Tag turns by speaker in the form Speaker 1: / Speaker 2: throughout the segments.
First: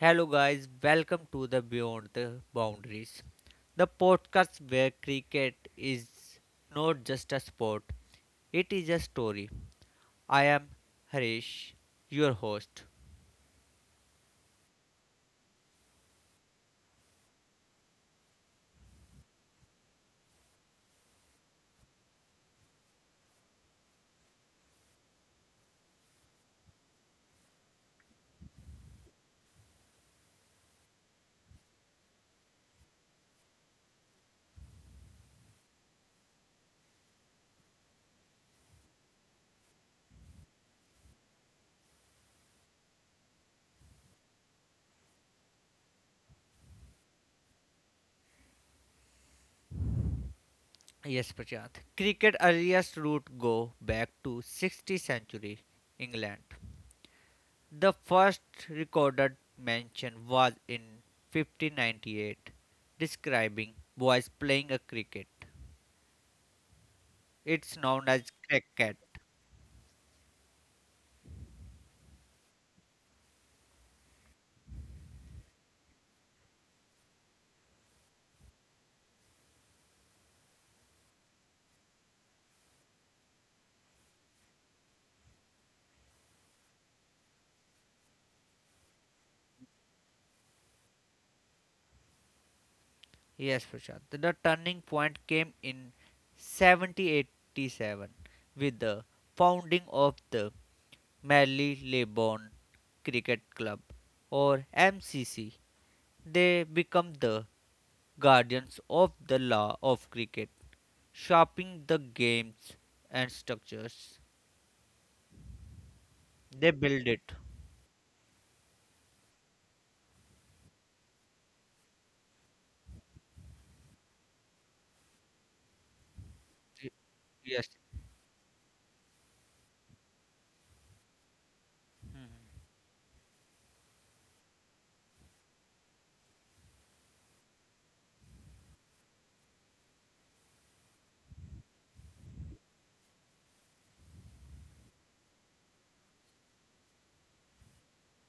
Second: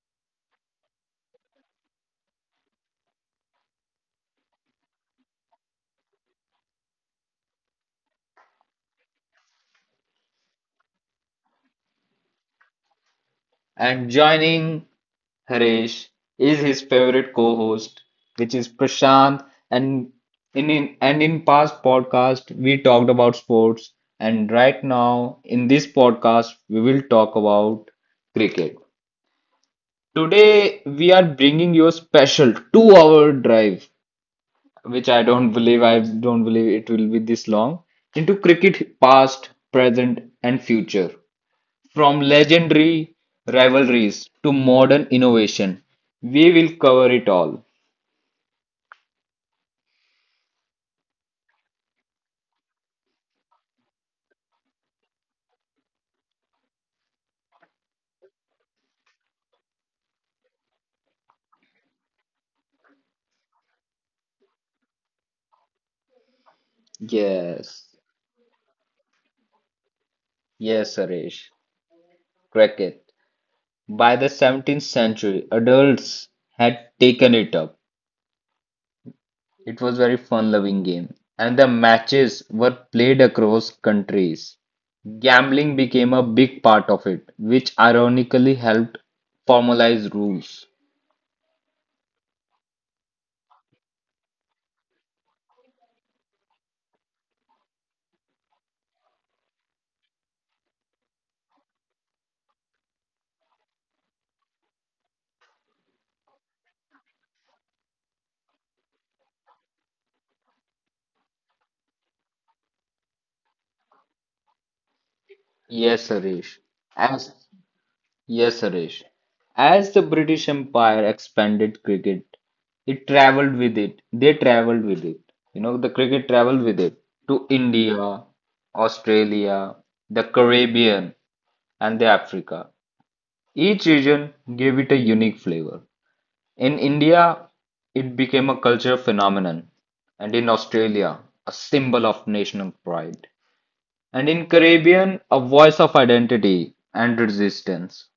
Speaker 1: Hello, guys, welcome to the Beyond the Boundaries, the podcast where cricket is not just a sport, it is a story. I am Harish, your host.
Speaker 2: And joining Haresh is his favorite co-host, which is Prashant. And in past podcast, we talked about sports, and right now in this podcast, we will talk about cricket. Today, we are bringing you a special 2-hour drive, which I don't believe it will be this long, into cricket past, present, and future. From legendary rivalries to modern innovation, we will cover it all.
Speaker 1: Yes, Prashant. Cricket earliest route go back to 16th century England. The first recorded mention was in 1598, describing boys playing a cricket. It's
Speaker 2: Yes,
Speaker 1: known as cricket.
Speaker 2: yes, Suresh. Cricket. By the 17th century, adults had taken it up. It was very fun-loving game, and the matches were played across countries. Gambling became a big part of it, which ironically helped formalize rules.
Speaker 1: Yes, Prashant. The turning point came in 1787 with the founding of the Mallee Lebanon Cricket Club or MCC. They become the guardians of the law of cricket, shaping the games and structures.
Speaker 2: Yes, Suresh.
Speaker 1: They build it.
Speaker 2: As Yes, Suresh. As the British Empire expanded cricket, it traveled with it. They traveled with it. You know, the cricket traveled with
Speaker 1: Y-
Speaker 2: it to
Speaker 1: Yes,
Speaker 2: India, Australia, the Caribbean, and the Africa. Each region gave it a unique flavor. In India, it became a cultural phenomenon, and in Australia, a symbol of national pride, and in Caribbean, a voice of identity and resistance.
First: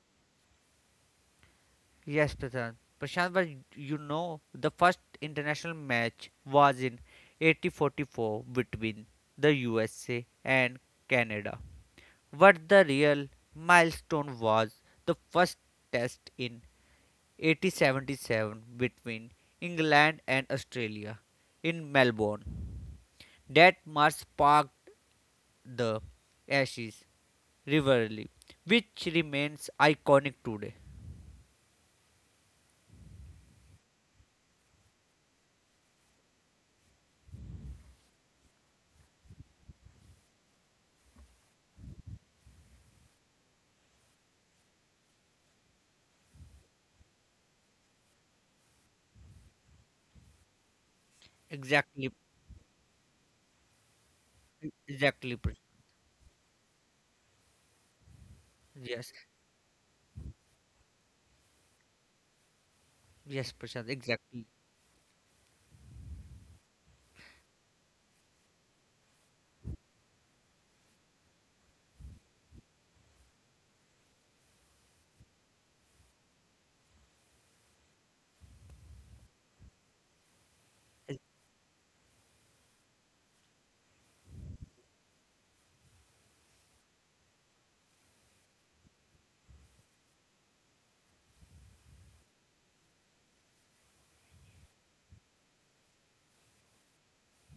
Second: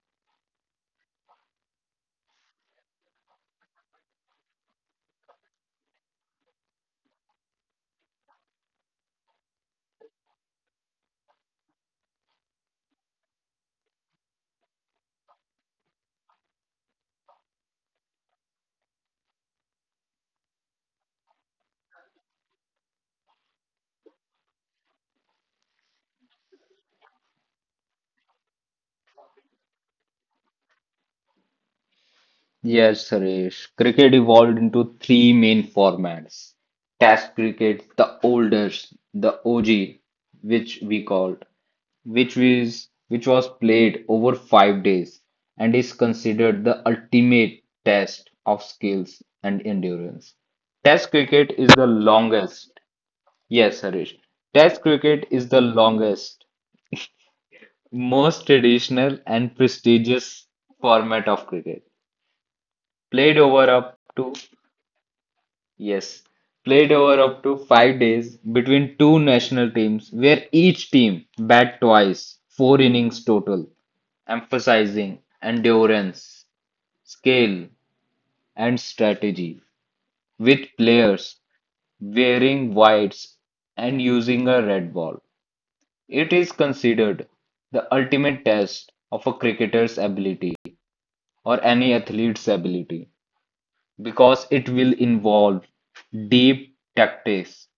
Speaker 1: yes, Prashant. Prashant, but the first international match was in 1844 between the USA and Canada. But the real milestone was the first test in 1877 between England and Australia in Melbourne. That match sparked the Ashes rivalry, which remains iconic today.
Speaker 2: Yes, Suresh. Cricket evolved into three main formats. Test cricket, the oldest, the OG, which we called, which was played over 5 days and is considered the ultimate test of skills and endurance. Test cricket is the
Speaker 1: Exactly,
Speaker 2: longest. Yes, Harish. Test cricket
Speaker 1: exactly.
Speaker 2: is the
Speaker 1: Prashant.
Speaker 2: longest, most traditional
Speaker 1: Yes.
Speaker 2: and prestigious format of cricket, played
Speaker 1: Yes,
Speaker 2: over up
Speaker 1: Prashant,
Speaker 2: to
Speaker 1: exactly.
Speaker 2: Yes, played over up to 5 days between two national teams, where each team bat twice, four innings total, emphasizing endurance, skill, and strategy, with players
Speaker 1: Ex-
Speaker 2: wearing whites and using a red ball. It is considered the ultimate test of a cricketer's ability or any athlete's ability, because it will involve deep tactics,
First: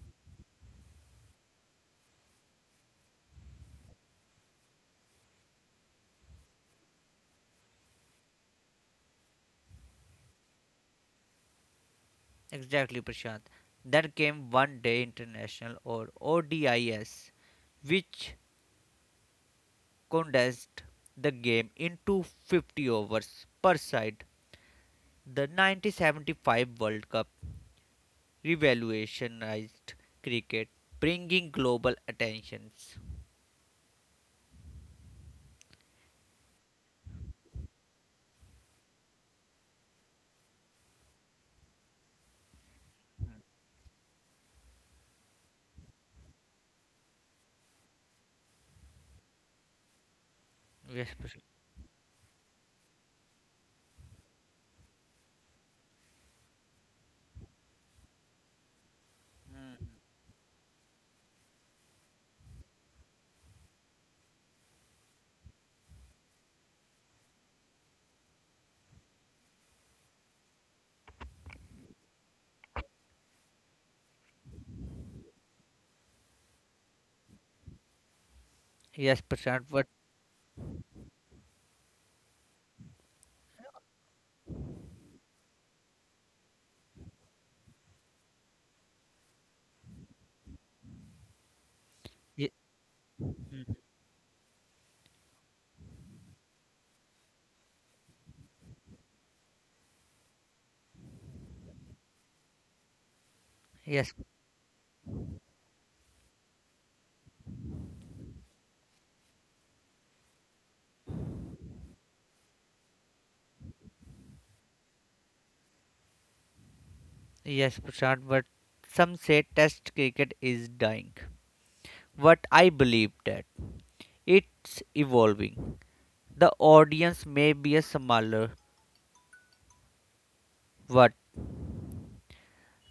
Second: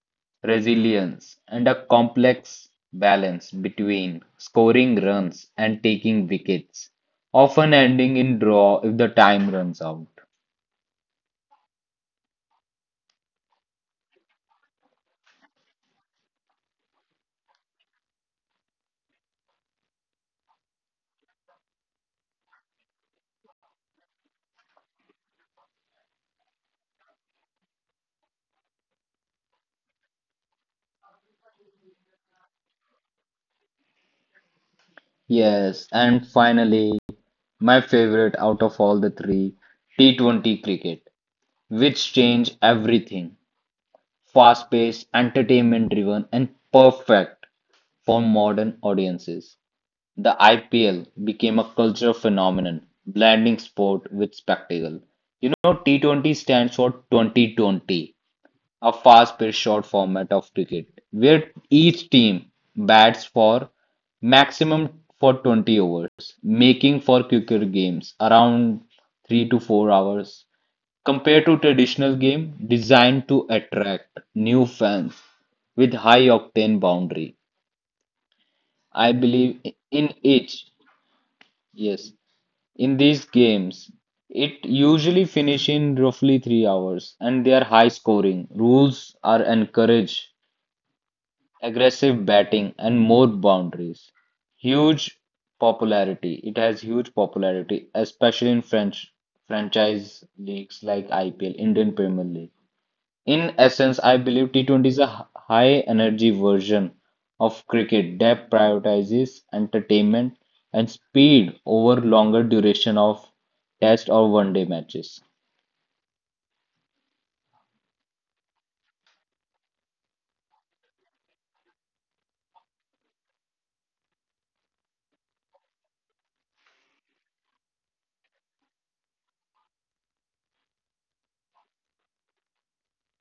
Speaker 2: resilience, and a complex balance between scoring runs and taking wickets, often ending in draw if the time runs out.
Speaker 1: Exactly, Prashant. Then came One Day International or ODIS, which condensed the game into 50 overs per side. The 1975 World Cup revolutionized cricket, bringing global attentions.
Speaker 2: Yes, and finally, my favorite out of all the three, T20 cricket, which changed everything. Fast paced, entertainment driven, and perfect for modern audiences. The IPL
Speaker 1: Yes, Prashant.
Speaker 2: became a cultural phenomenon, blending sport with spectacle. You know, T20 stands for 2020, a fast-paced short
Speaker 1: Mm.
Speaker 2: format of cricket, where each team bats for maximum for 20 overs, making for quicker games around 3 to 4 hours. Compared to traditional game designed to attract new fans with high octane boundary, I
Speaker 1: Yes,
Speaker 2: believe
Speaker 1: Prashant. What?
Speaker 2: in it. Yes, in these games. It usually finish in roughly 3 hours, and they are high scoring. Rules are encourage aggressive
Speaker 1: ye-
Speaker 2: batting and more
Speaker 1: mm.
Speaker 2: boundaries. Huge popularity. It has huge popularity, especially in French franchise leagues like IPL, Indian Premier League. In essence, I
Speaker 1: Yes,
Speaker 2: believe T20 is a high energy version of cricket that prioritizes entertainment and speed over longer duration of test or 1 day matches.
Speaker 1: yes, Prashant. But some say Test cricket is dying. But I believe that it's evolving. The audience may be a smaller, but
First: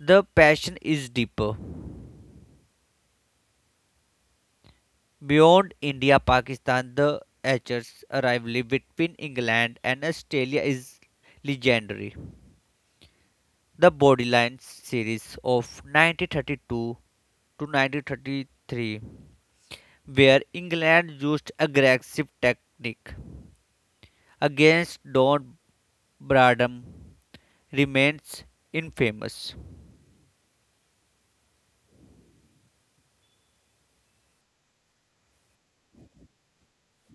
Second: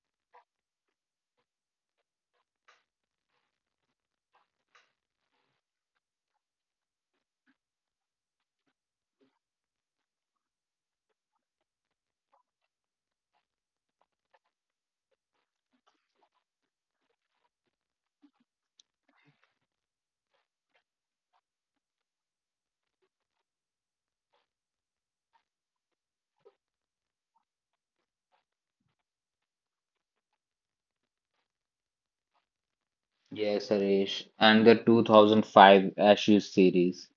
Speaker 1: the passion is deeper. Beyond India, Pakistan, the Archers' rivalry between England and Australia is legendary. The Borderlands series of 1932 to 1933, where England used aggressive tactic against Don Bradham remains infamous.
Speaker 2: Yes, Harish. And the 2005 Ashes series,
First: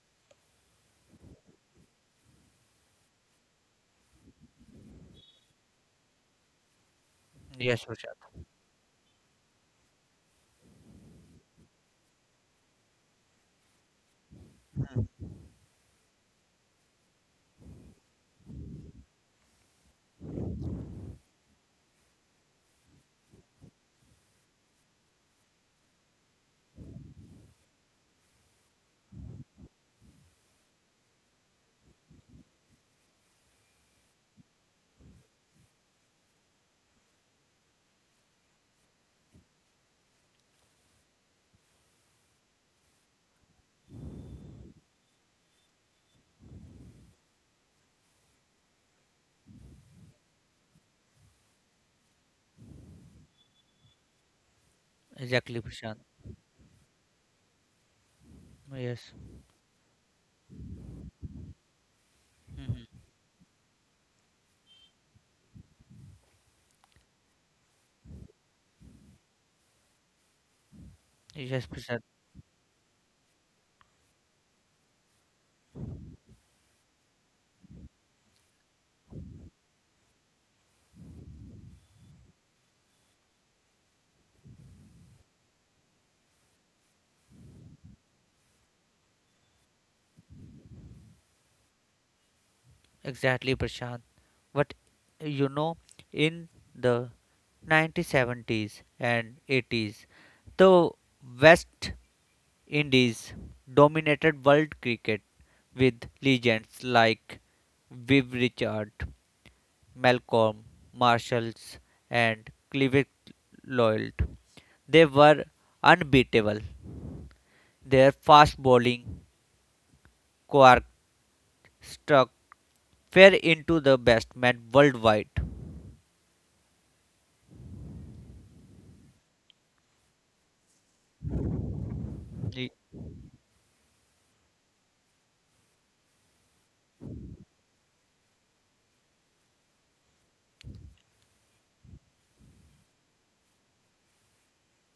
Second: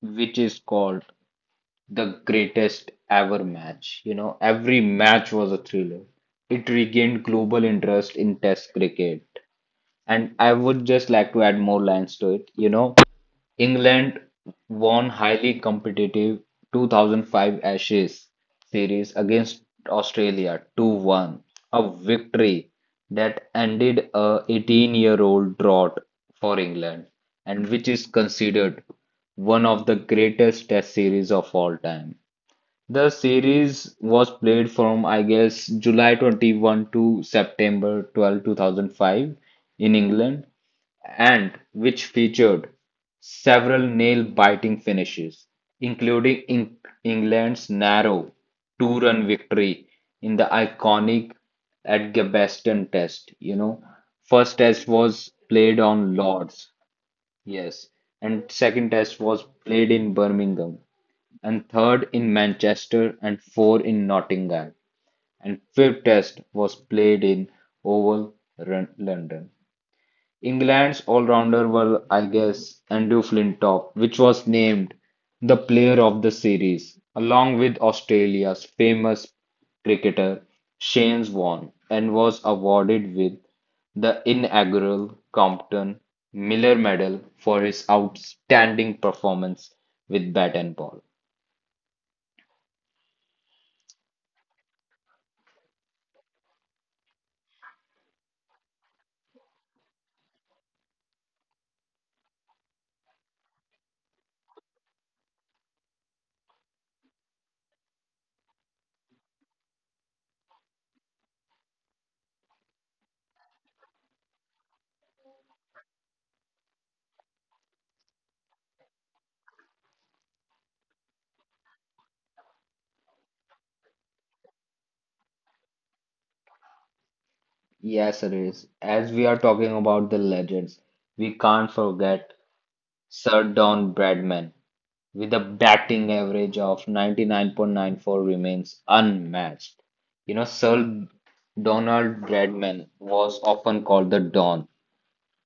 Speaker 2: which is called the greatest ever match. You know, every match was a thriller. It regained global
Speaker 1: Yes,
Speaker 2: interest
Speaker 1: Prashant.
Speaker 2: in test cricket. And I would just like to add more lines to it. You know, England won highly competitive 2005 Ashes series against Australia 2-1, a victory that ended a 18-year-old drought for England and which is considered one of the greatest test series of all time. The series was played from, I guess, July 21 to September 12, 2005 in England, and which featured several nail-biting finishes, including England's narrow 2-run victory in the iconic Edgbaston Test. You know, first test was played
Speaker 1: Exactly,
Speaker 2: on
Speaker 1: Prashant.
Speaker 2: Lords, yes. And second test
Speaker 1: Yes.
Speaker 2: was played in Birmingham, and third in
Speaker 1: Hmm.
Speaker 2: Manchester, and four in Nottingham. And fifth test was played in Oval, London. England's all-rounder
Speaker 1: Yes,
Speaker 2: were,
Speaker 1: Prashant.
Speaker 2: I guess, Andrew Flintoff, which was named the player of the series, along with Australia's famous cricketer Shane Warne, and was awarded with the inaugural Compton Miller Medal for his outstanding performance with bat and ball.
Speaker 1: Exactly, Prashant. But you know, in the 1970s and 80s, the West Indies dominated world cricket with legends like Viv Richard Malcolm, Marshalls, and Cleveland. They were unbeatable. Their fast bowling quark struck fell into the best man worldwide.
Speaker 2: Yes, Riz, as we are talking about the legends, we can't forget
Speaker 1: Y-
Speaker 2: Sir Don Bradman, with a batting average of 99.94 remains unmatched. You know, Sir Donald Bradman was often called the Don,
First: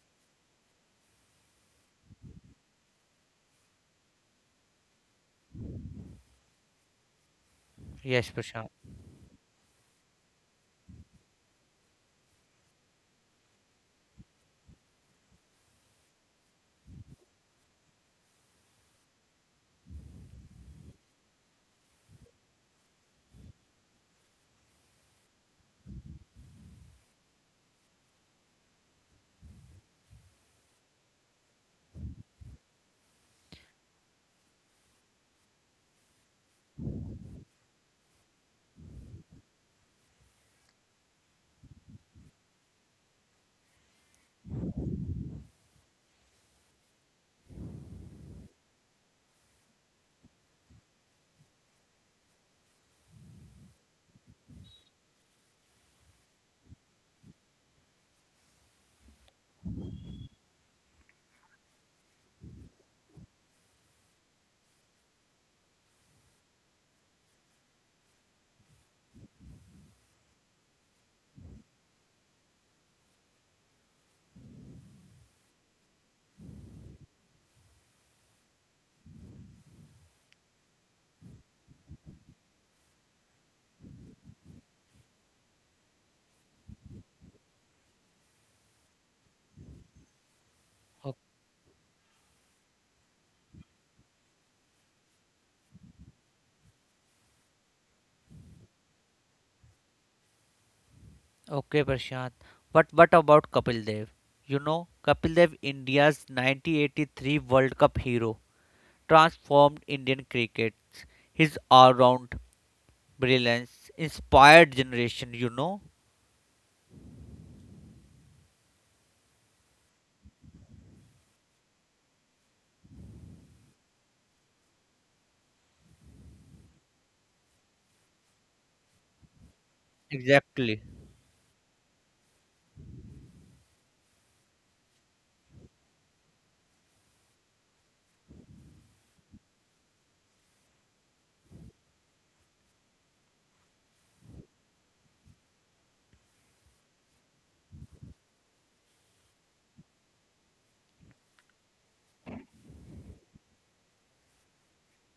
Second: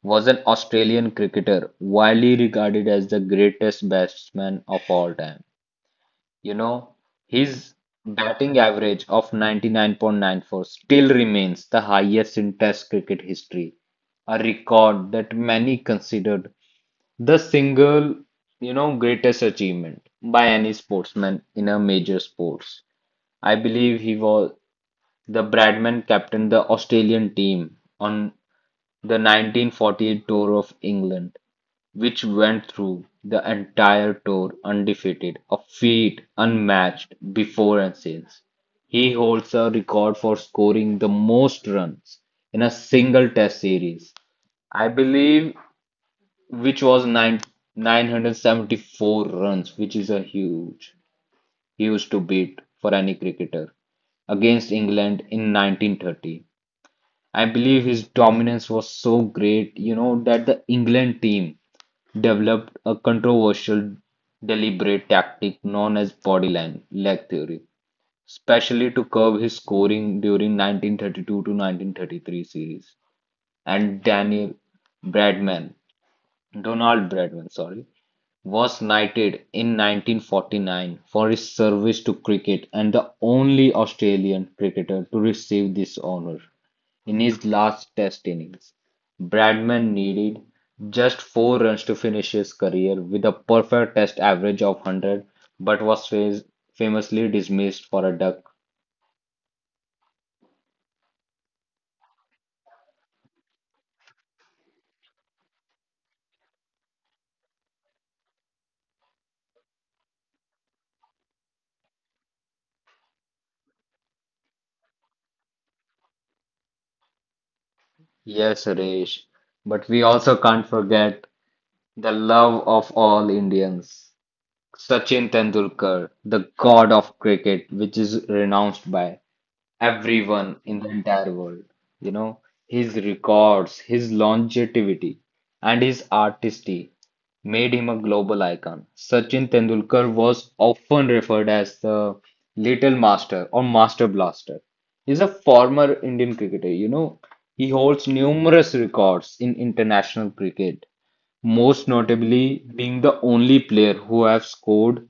Speaker 2: was an Australian cricketer widely regarded as the greatest batsman of all time. You know, his
Speaker 1: Yes,
Speaker 2: batting
Speaker 1: Prashant.
Speaker 2: average of 99.94 still remains the highest in Test cricket history, a record that many considered the single, you know, greatest achievement by any sportsman in a major sports. I believe he was the Bradman captained the Australian team on the 1948 tour of England, which went through the entire tour undefeated, a feat unmatched before and since. He holds a record for scoring the most runs in a single test series. I believe which was nine 974 runs, which is a huge, huge to beat for any cricketer against England in 1930. I believe his dominance was so great, you know, that the England team developed a controversial, deliberate tactic known as bodyline leg theory, especially to curb his scoring during 1932 to 1933 series. And Daniel Bradman Donald Bradman, sorry, was knighted in 1949 for his service to cricket and the only Australian cricketer to receive this honour. In his last Test innings, Bradman needed
Speaker 1: O-
Speaker 2: just 4 runs to finish his career with a perfect Test average of 100, but was famously dismissed for a duck.
Speaker 1: Okay, Prashant. But what about Kapil Dev? Kapil Dev, India's 1983 World Cup hero, transformed Indian cricket. His all-round brilliance inspired generation.
Speaker 2: Yes, Suresh, but we also can't forget the love of all Indians. Sachin Tendulkar, the god of cricket, which is renounced by everyone
Speaker 1: Exactly.
Speaker 2: in the entire world. You know, his records, his longevity, and his artistry made him a global icon. Sachin Tendulkar was often referred as the Little Master or Master Blaster. He's a former Indian cricketer. You know, he holds numerous records in international cricket, most notably being the only player who have scored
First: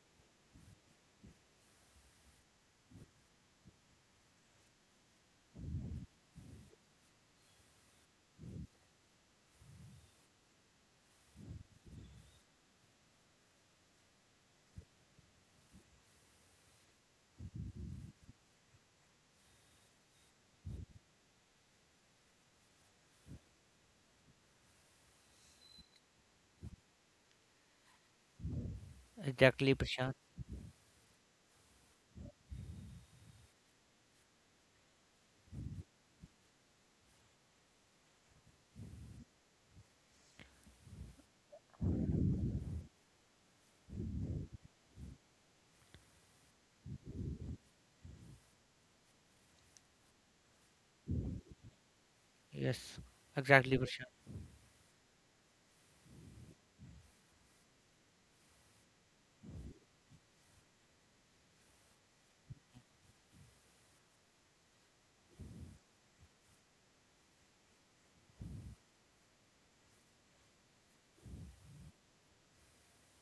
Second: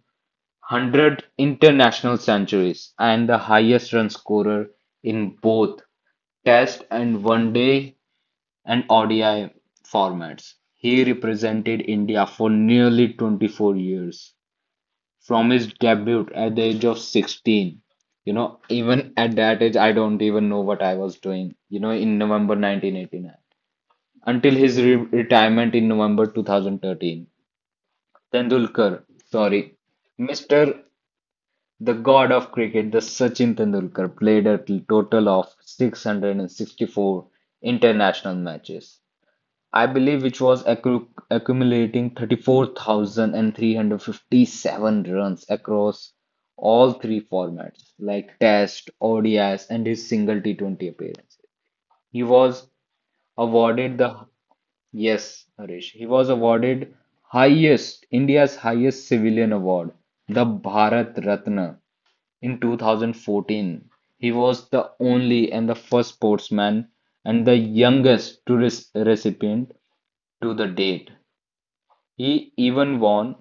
Speaker 2: 100 international centuries and the highest run scorer in both Test and One Day and ODI formats. He represented India for nearly 24 years from his debut at the age of 16. You know, even at that age, I don't even know what I was doing, you know, in November 1989 until his retirement in November 2013. Tendulkar, sorry,
Speaker 1: Exactly, Prashant.
Speaker 2: Mr. The god of cricket, the Sachin Tendulkar, played a total of 664 international matches. I believe which was accumulating 34,357 runs across all three formats like Test, ODIs and his single T20 appearances. He was
Speaker 1: Yes. Exactly,
Speaker 2: awarded the
Speaker 1: Prashant.
Speaker 2: Yes, Harish. He was awarded highest India's highest civilian award, the Bharat Ratna in 2014. He was the only and the first sportsman and the youngest to recipient to the date. He even won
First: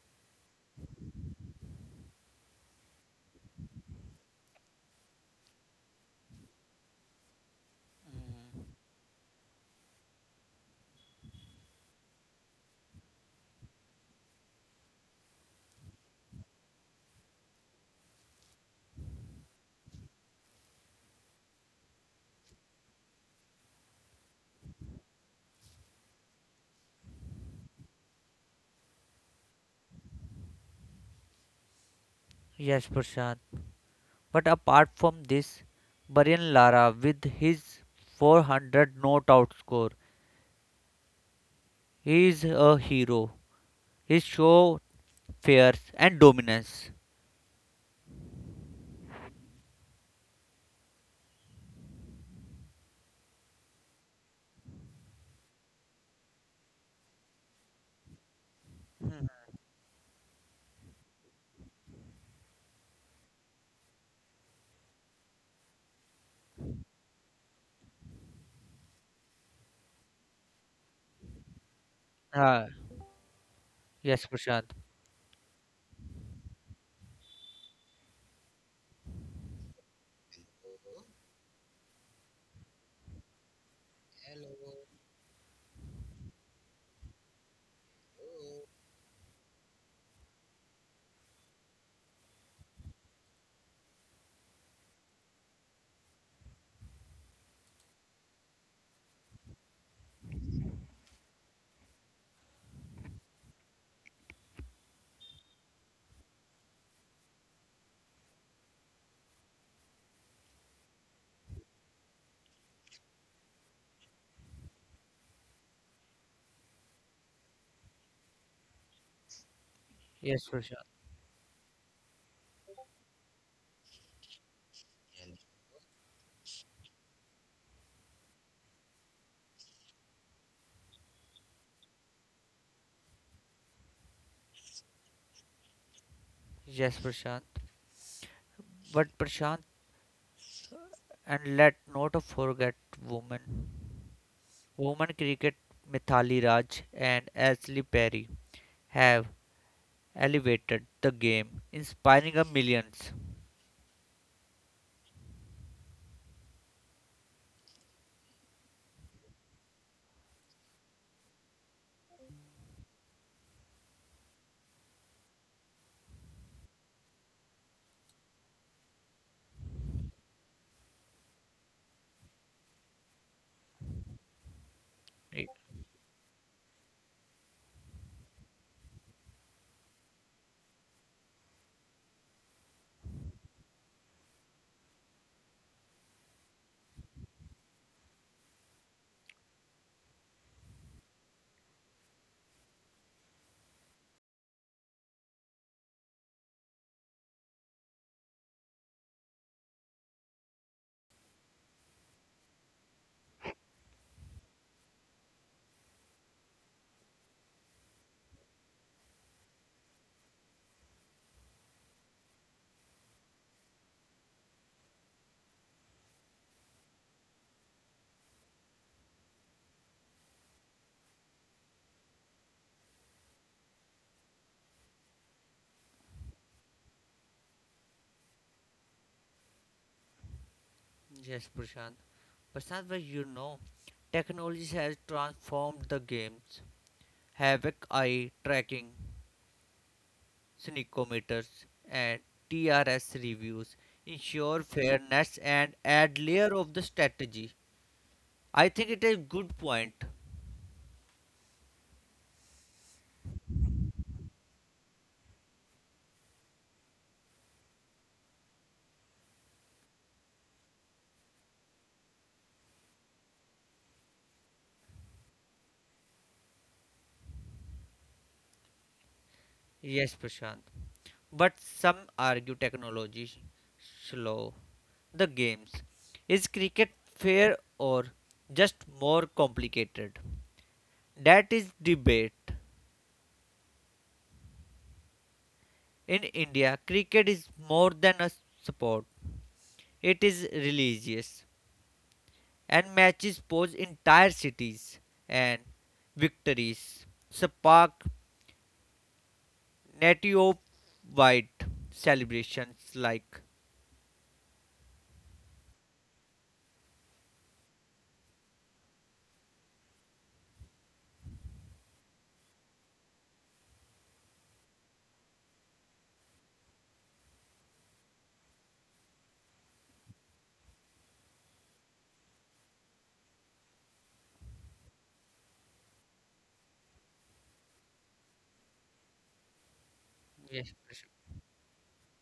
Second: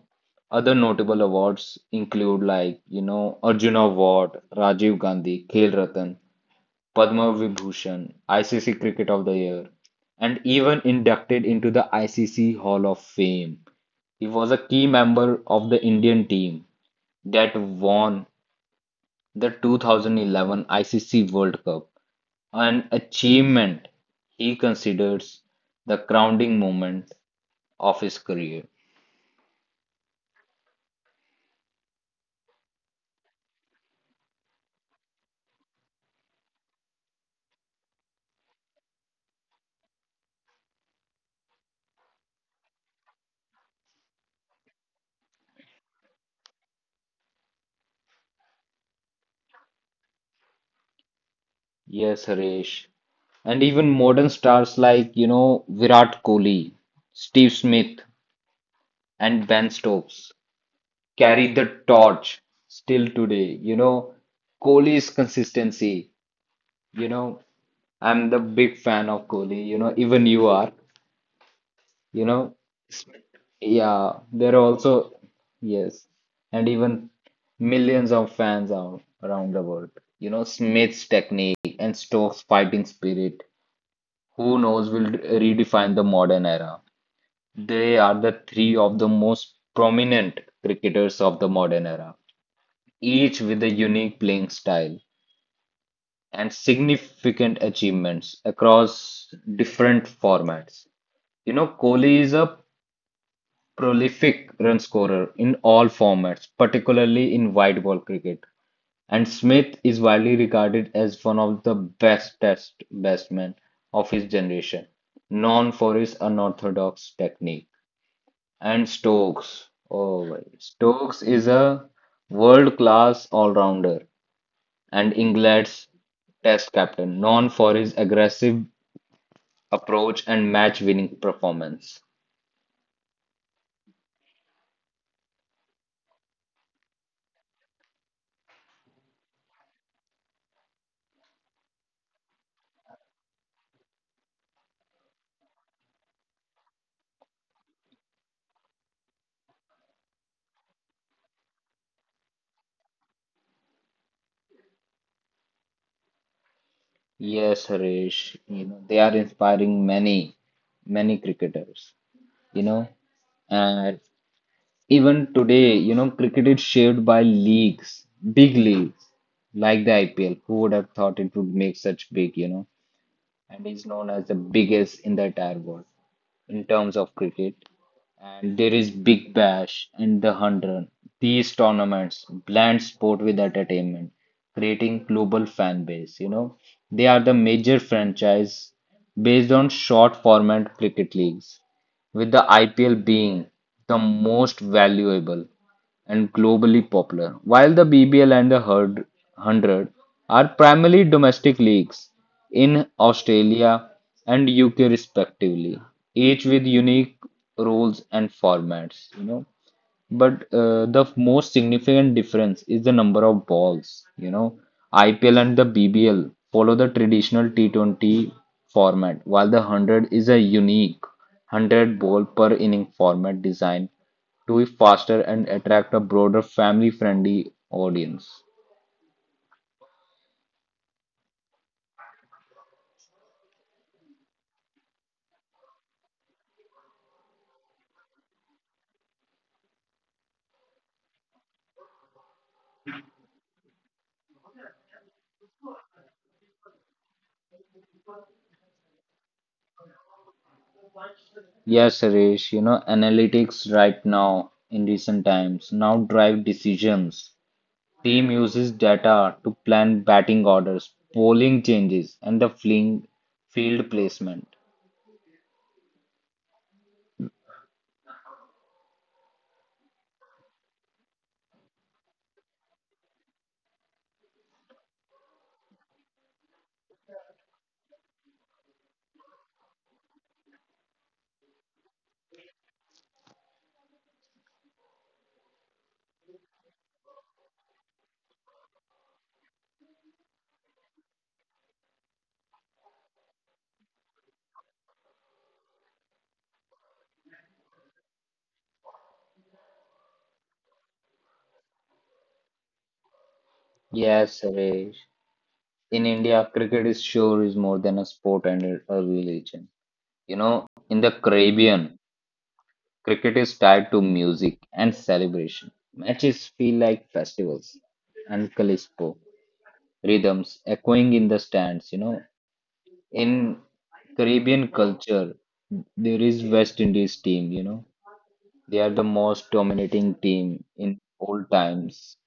Speaker 2: other notable awards include like you know Arjuna Award, Rajiv Gandhi, Khel Ratan, Padma Vibhushan, ICC Cricket of the Year, and even inducted into the ICC Hall of Fame. He was a key member of the Indian team that won the 2011 ICC World Cup, an achievement he considers the crowning moment of his career.
Speaker 1: Yes, Prashant. But apart from this, Brian Lara with his 400 not out score, he is a hero. His show fierce and dominance.
Speaker 2: Yes, Harish. And even modern stars like, you know, Virat Kohli, Steve Smith,
Speaker 1: Hmm.
Speaker 2: and Ben Stokes carry the torch still today. You know, Kohli's consistency, you know, I'm the big fan of Kohli, you know, even you are, you know,
Speaker 1: Ah,
Speaker 2: yeah,
Speaker 1: yes,
Speaker 2: there are
Speaker 1: Prashant.
Speaker 2: also, yes, and even millions of fans are around the world. You know, Smith's technique and Stokes' fighting spirit, who knows, will redefine the modern era. They are the three of the most prominent cricketers of the modern era, each with a unique playing style and significant achievements across different formats. You know, Kohli is a prolific run scorer in all formats, particularly in wide ball cricket. And Smith is widely regarded as one of the best test batsmen of his generation, known for his unorthodox technique. And Stokes, oh, my.
Speaker 1: Yes, Prashant.
Speaker 2: Stokes is a world-class all-rounder and England's test captain, known for his aggressive approach and match-winning performance.
Speaker 1: Yes, Prashant. But Prashant, and let not forget women. Women cricket Mithali Raj and Ashley Perry have elevated the game, inspiring a millions.
Speaker 2: Yes, Harish, you know, they are inspiring many, many cricketers, you know, and even today, you know, cricket is shaped by leagues, big leagues like the IPL. Who would have thought it would make such big, you know? And is known as the biggest in the
Speaker 1: Right.
Speaker 2: entire world in terms of cricket. And there is Big Bash and the 100. These tournaments blend sport with entertainment, creating global fan base. You know, they are the major franchise based on short format cricket leagues, with the IPL being the most valuable and globally popular, while the BBL and the 100 are primarily domestic leagues in Australia and UK respectively, each with unique rules and formats, you know. But the most significant difference is the number of balls. You know, IPL and the BBL follow the traditional T20 format, while the 100 is a unique 100 ball per inning format designed to be faster and attract a broader family-friendly audience.
Speaker 1: Yes, Prashant. Prashant, but technology has transformed the games. Havoc eye tracking, sneakometers, and TRS reviews ensure fairness and add layer of the strategy. I think it is good point.
Speaker 2: Yes, Suresh, you know, analytics right now in recent times now drive decisions. Team uses data to plan batting orders, bowling changes, and the fling field placement.
Speaker 1: Yes, Prashant. But some argue technology slow the games. Is cricket fair or just more complicated? That is debate. In India, cricket is more than a sport. It is religious and matches pose entire cities and victories spark native wide celebrations like.
Speaker 2: Yes, Suresh. In India, cricket is sure is more than a sport and a religion. You know, in the Caribbean, cricket is tied to music and celebration. Matches feel like festivals and Calispo rhythms echoing in the stands. In Caribbean culture, there is West Indies team. They are the most dominating team
Speaker 1: Yes,
Speaker 2: in
Speaker 1: Prashant.
Speaker 2: all times.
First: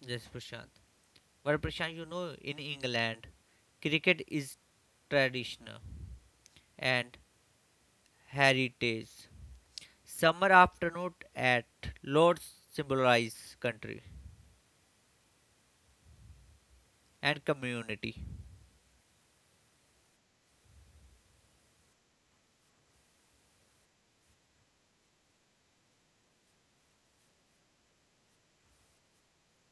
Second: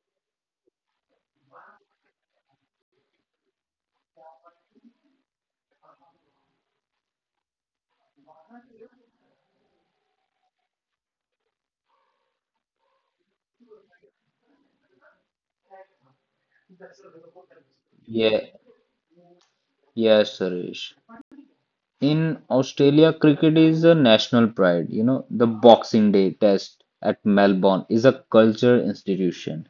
Speaker 1: Yes, Prashant. But Prashant, in England, cricket is traditional and heritage. Summer afternoon at Lord's symbolize country and community.
Speaker 2: Yeah, yes, Suresh. In Australia, cricket is a national pride. The Boxing Day Test at Melbourne is a culture institution.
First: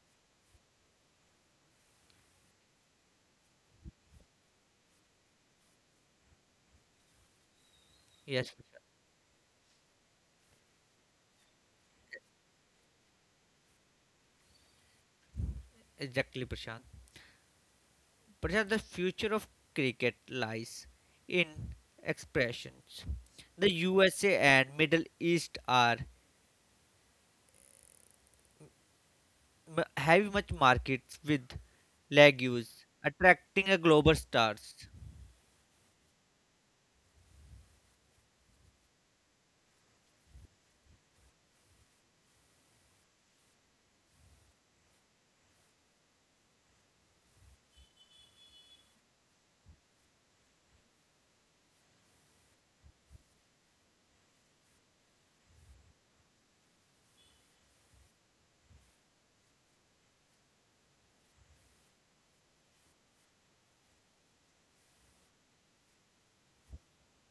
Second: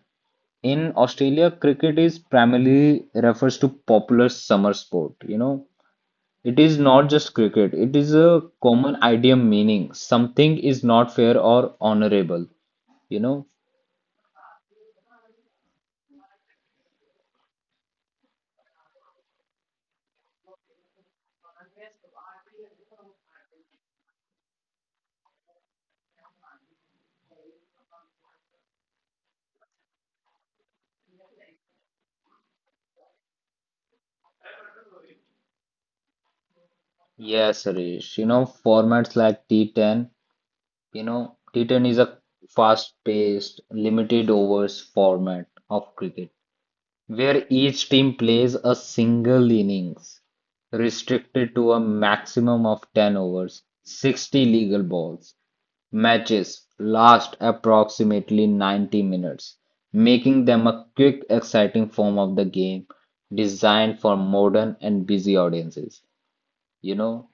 Speaker 2: In Australia, cricket is primarily refers to popular summer sport. It is not just cricket. It is a
Speaker 1: Yes, Prashant.
Speaker 2: common idea meaning something is not fair or honorable. You know,
Speaker 1: Exactly, Prashant. Prashant, the future of cricket lies in expressions. The USA and Middle East are have much markets with legumes, attracting a global stars.
Speaker 2: yes, Suresh. Formats like T10. T10 is a fast-paced, limited overs format of cricket, where each team plays a single innings restricted to a maximum of 10 overs, 60 legal balls. Matches last approximately 90 minutes, making them a quick, exciting form of the game designed for modern and busy audiences. You know,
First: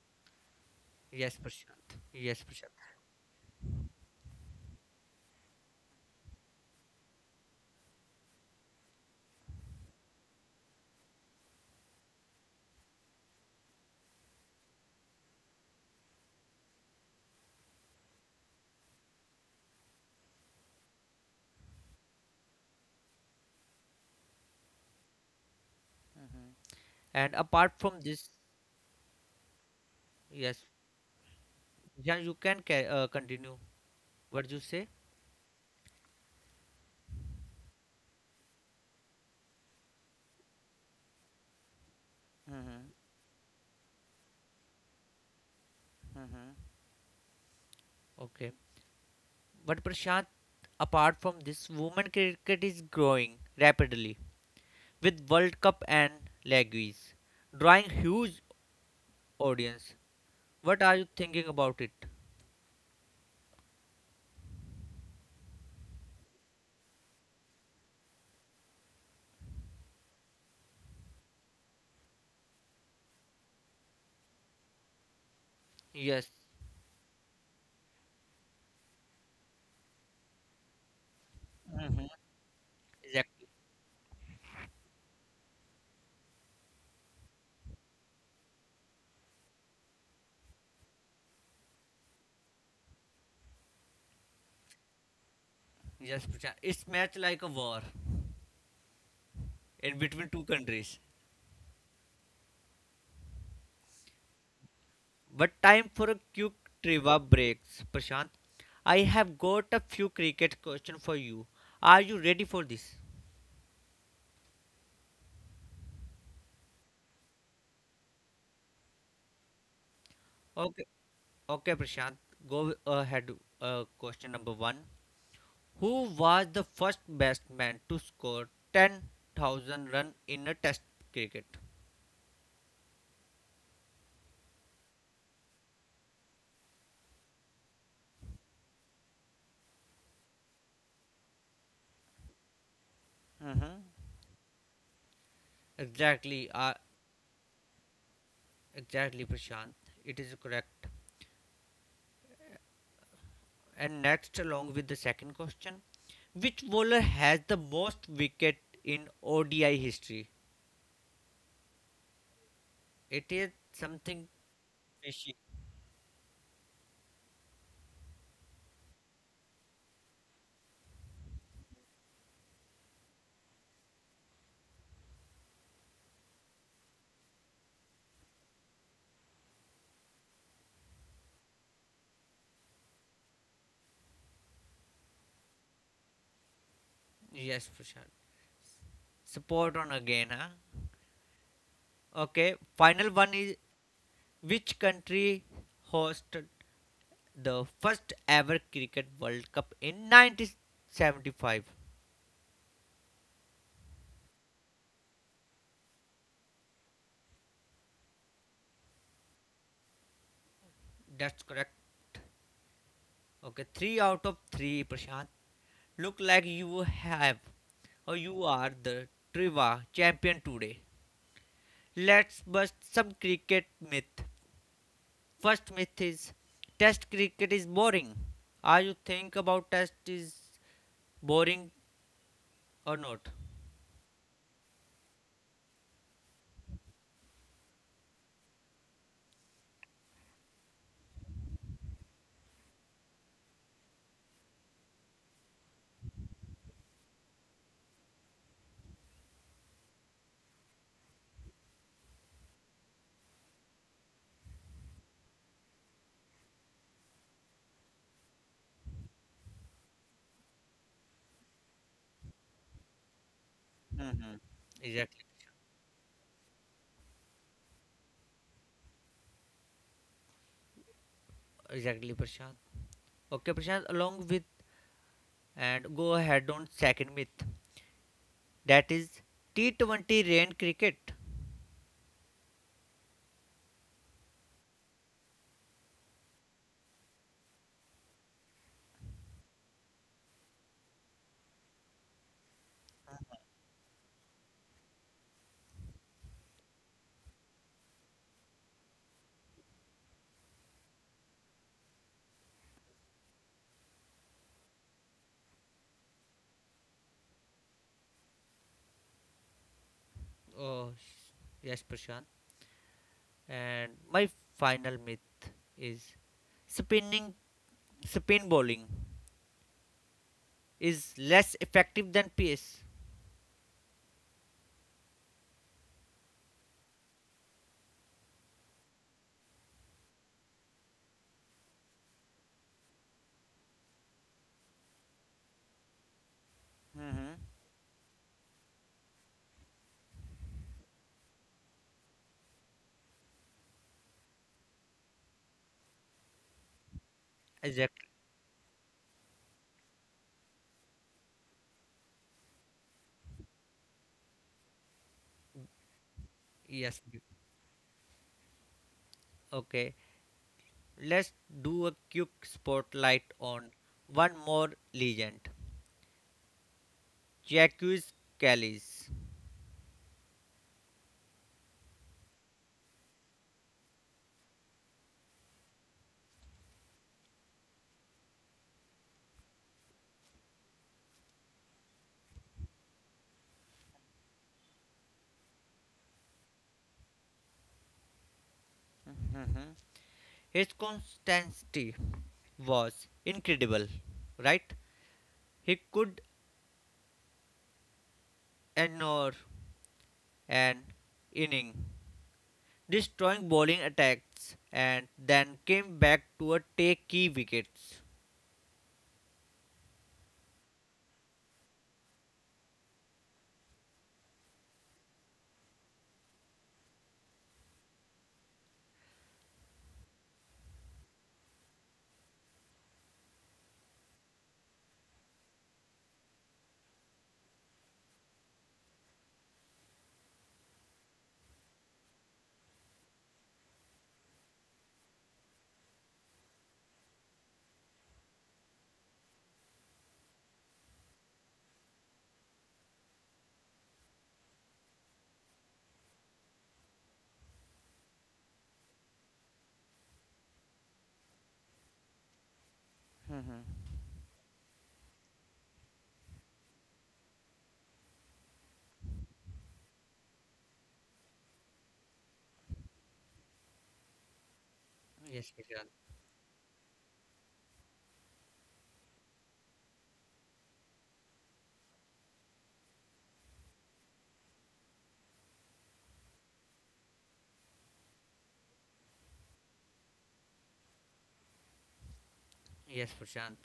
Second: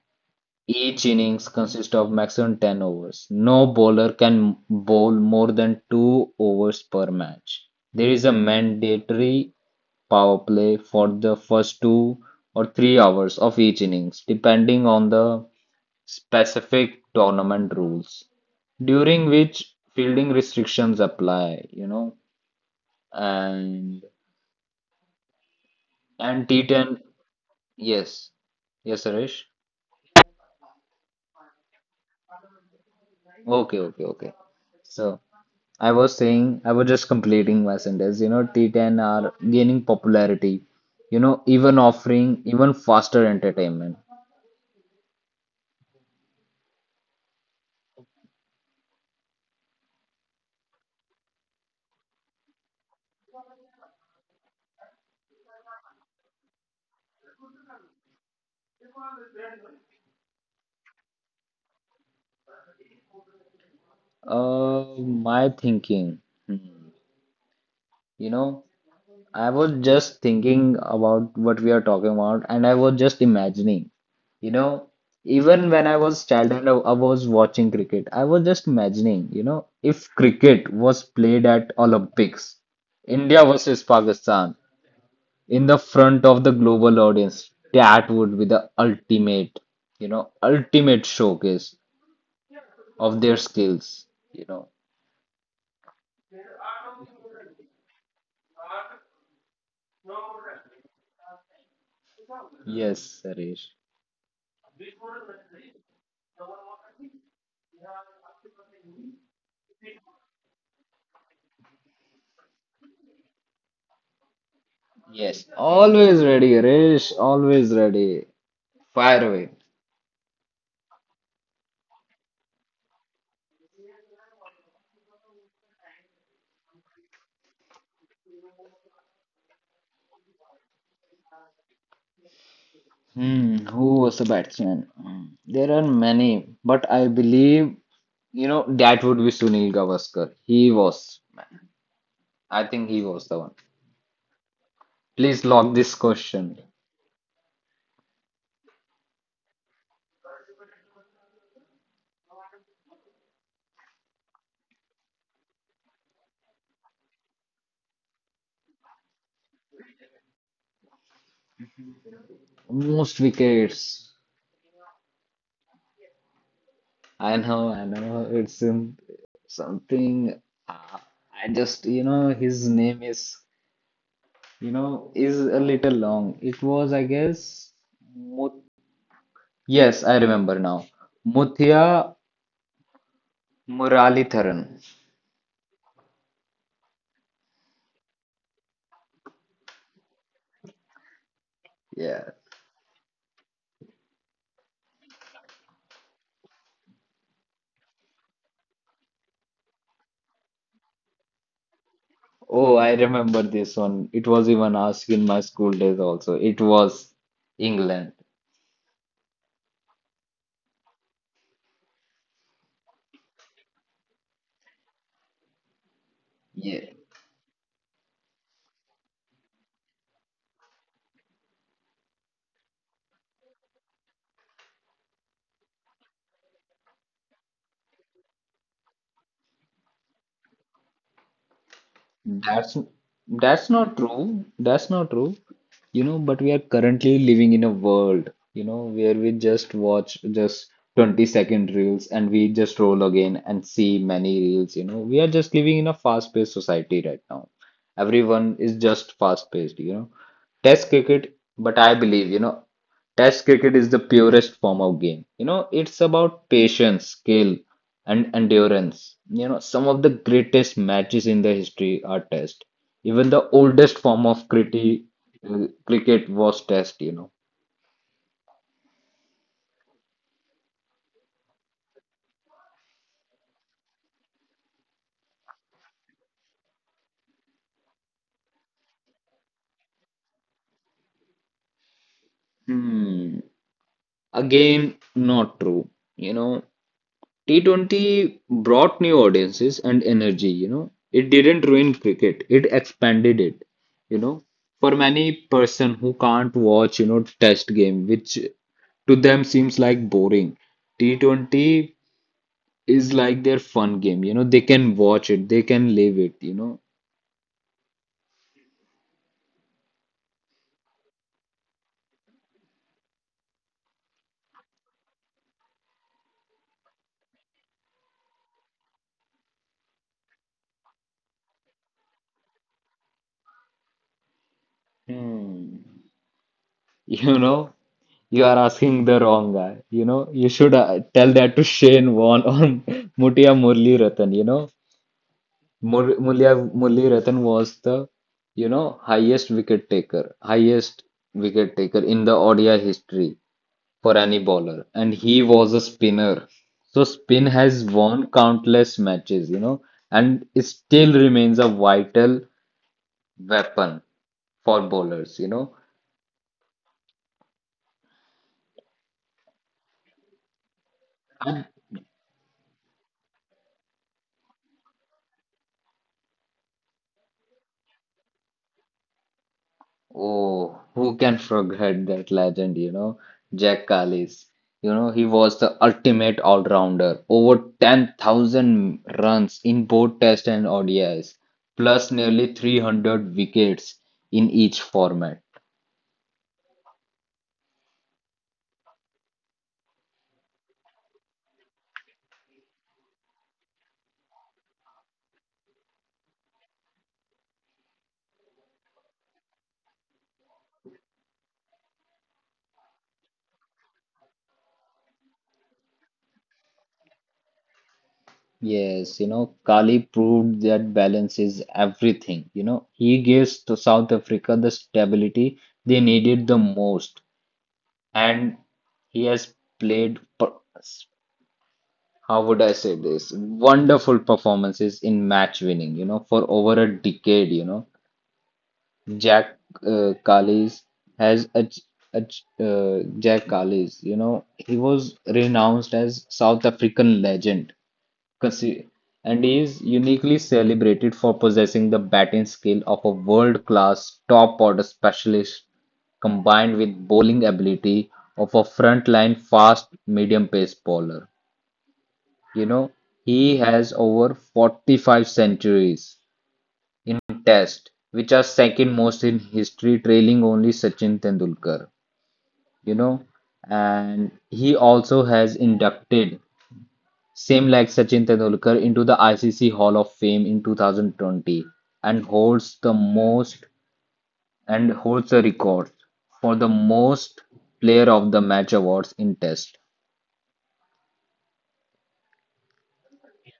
Speaker 2: each
Speaker 1: Yes,
Speaker 2: innings consists
Speaker 1: Prashant.
Speaker 2: of
Speaker 1: Yes,
Speaker 2: maximum
Speaker 1: Prashant.
Speaker 2: 10 overs. No bowler can bowl more than 2 overs per match. There is a mandatory power play for the first 2 or 3 hours of each innings, depending on the specific tournament rules, during which fielding restrictions apply, and
Speaker 1: Mhm.
Speaker 2: and T10,
Speaker 1: And apart from this,
Speaker 2: yes, yes, Suresh.
Speaker 1: yes, yeah, you can ca continue
Speaker 2: Okay, okay, okay.
Speaker 1: what you say.
Speaker 2: So, I was saying, I was just completing my sentence. T10 are gaining popularity, even offering even
Speaker 1: Mhm.
Speaker 2: faster entertainment.
Speaker 1: Mhm. Okay. But Prashant, apart from this, women cricket is growing rapidly with World Cup and leagues, drawing huge audience. What are you thinking about it?
Speaker 2: My thinking, hmm, you know, I was just thinking about what we are talking about, and I was just imagining, you know, even when I was
Speaker 1: Yes.
Speaker 2: child and I was watching cricket, I was just imagining, if cricket was played at
Speaker 1: Mhm.
Speaker 2: Olympics, India
Speaker 1: Exactly.
Speaker 2: versus Pakistan in the front of the global audience. That would be the ultimate, ultimate showcase of their skills, you know.
Speaker 1: Yes, Prashant. It's match like a war in between two countries.
Speaker 2: Yes, Harish.
Speaker 1: But time for a quick trivia break, Prashant. I have got a few cricket questions for you. Are you ready for this?
Speaker 2: Yes, always ready, Harish, always ready. Fire away.
Speaker 1: Okay, okay, Prashant. Go ahead. Question number one: who was the first batsman to score 10,000 run in a Test cricket?
Speaker 2: Who was the batsman? There are many, but I believe, that would be Sunil Gavaskar. He was, man. I think he was the one.
Speaker 1: Mm-hmm.
Speaker 2: Please lock this
Speaker 1: Exactly,
Speaker 2: question.
Speaker 1: exactly, Prashant. It is correct. And next, along with the second question, which bowler has the most wicket in ODI history? It
Speaker 2: Most
Speaker 1: is
Speaker 2: wickets.
Speaker 1: something fishy.
Speaker 2: I know, I know. It's in something. Uh, I just, his name is, is a little long. It was, I guess, Mut. Yes, I remember now. Muthiah Muralitharan.
Speaker 1: Yes, Prashant. Support on again, huh?
Speaker 2: Yeah.
Speaker 1: Okay, final one is which country hosted the first ever Cricket World Cup in 1975?
Speaker 2: Oh, I remember this one. It was even asked in my school days also. It was England.
Speaker 1: That's correct. Okay, three out of three, Prashant. Look like you
Speaker 2: Yeah.
Speaker 1: have or you are the trivia champion today. Let's bust some cricket myth. First myth is Test cricket is boring. Are you think about Test is boring or
Speaker 2: That's
Speaker 1: not?
Speaker 2: that's not true. That's not true. But we are currently living in a world, where we just watch just 20-second reels and we just roll again and see many reels. We are just living in a fast-paced society right now. Everyone is just fast-paced. Test cricket, but I believe. Test cricket is the purest form of game. It's about patience, skill, and endurance. Some of the greatest matches in the history are test. Even the oldest
Speaker 1: Mm-hmm.
Speaker 2: form of
Speaker 1: Exactly.
Speaker 2: cricket was test.
Speaker 1: Exactly, Prashant. Okay, Prashant, along with and go ahead on second myth. That is T20 rain cricket.
Speaker 2: Hmm. Again, not true. You know, T20 brought new audiences and energy. It didn't ruin cricket, it expanded it, you know. For many person who can't watch, test game, which to them seems like boring. T20 is like their fun game, they can watch it, they can live it.
Speaker 1: Oh, yes, Prashant. And my final myth is spinning, spin bowling is less effective than pace.
Speaker 2: Hmm. You know, you are asking the wrong guy, you know. You should tell that to Shane Warne or Mutia Murli Ratan. Murali
Speaker 1: Mm-hmm.
Speaker 2: Ratan was the, highest wicket taker in the ODI history for any bowler, and he was a spinner. So spin has
Speaker 1: Exactly.
Speaker 2: won countless matches, and it still remains a vital weapon for bowlers.
Speaker 1: Yes. Okay. Let's do a quick spotlight on one more legend, Jacques Callis.
Speaker 2: Oh, who can forget that legend? Jack Callis. He was the ultimate all-rounder. Over 10,000 runs in both Test and ODIs, plus nearly 300 wickets in each format.
Speaker 1: Mhm. His constancy was incredible, right? He could ignore an inning, destroying bowling attacks, and then came back to take key wickets.
Speaker 2: Yes, Kali proved that balance is everything. He gives to South Africa the stability they needed the most, and he has played how would I say this? Wonderful performances in match winning, for over a decade. Jack uh, Kallis has a, Jack Kallis, he was renounced as South African legend, consi- and he is uniquely celebrated for possessing the batting skill of a world-class top-order specialist combined with bowling ability of a frontline fast medium-pace bowler. You know,
Speaker 1: Mhm.
Speaker 2: he has over 45 centuries in Test, which are second most in history, trailing only Sachin Tendulkar. You know, and he also
Speaker 1: Yes,
Speaker 2: has
Speaker 1: Prashant.
Speaker 2: inducted, same like Sachin Tendulkar, into the ICC Hall of Fame in 2020 and holds the record for the most player of the match awards in Test.
Speaker 1: Yes, Prashant.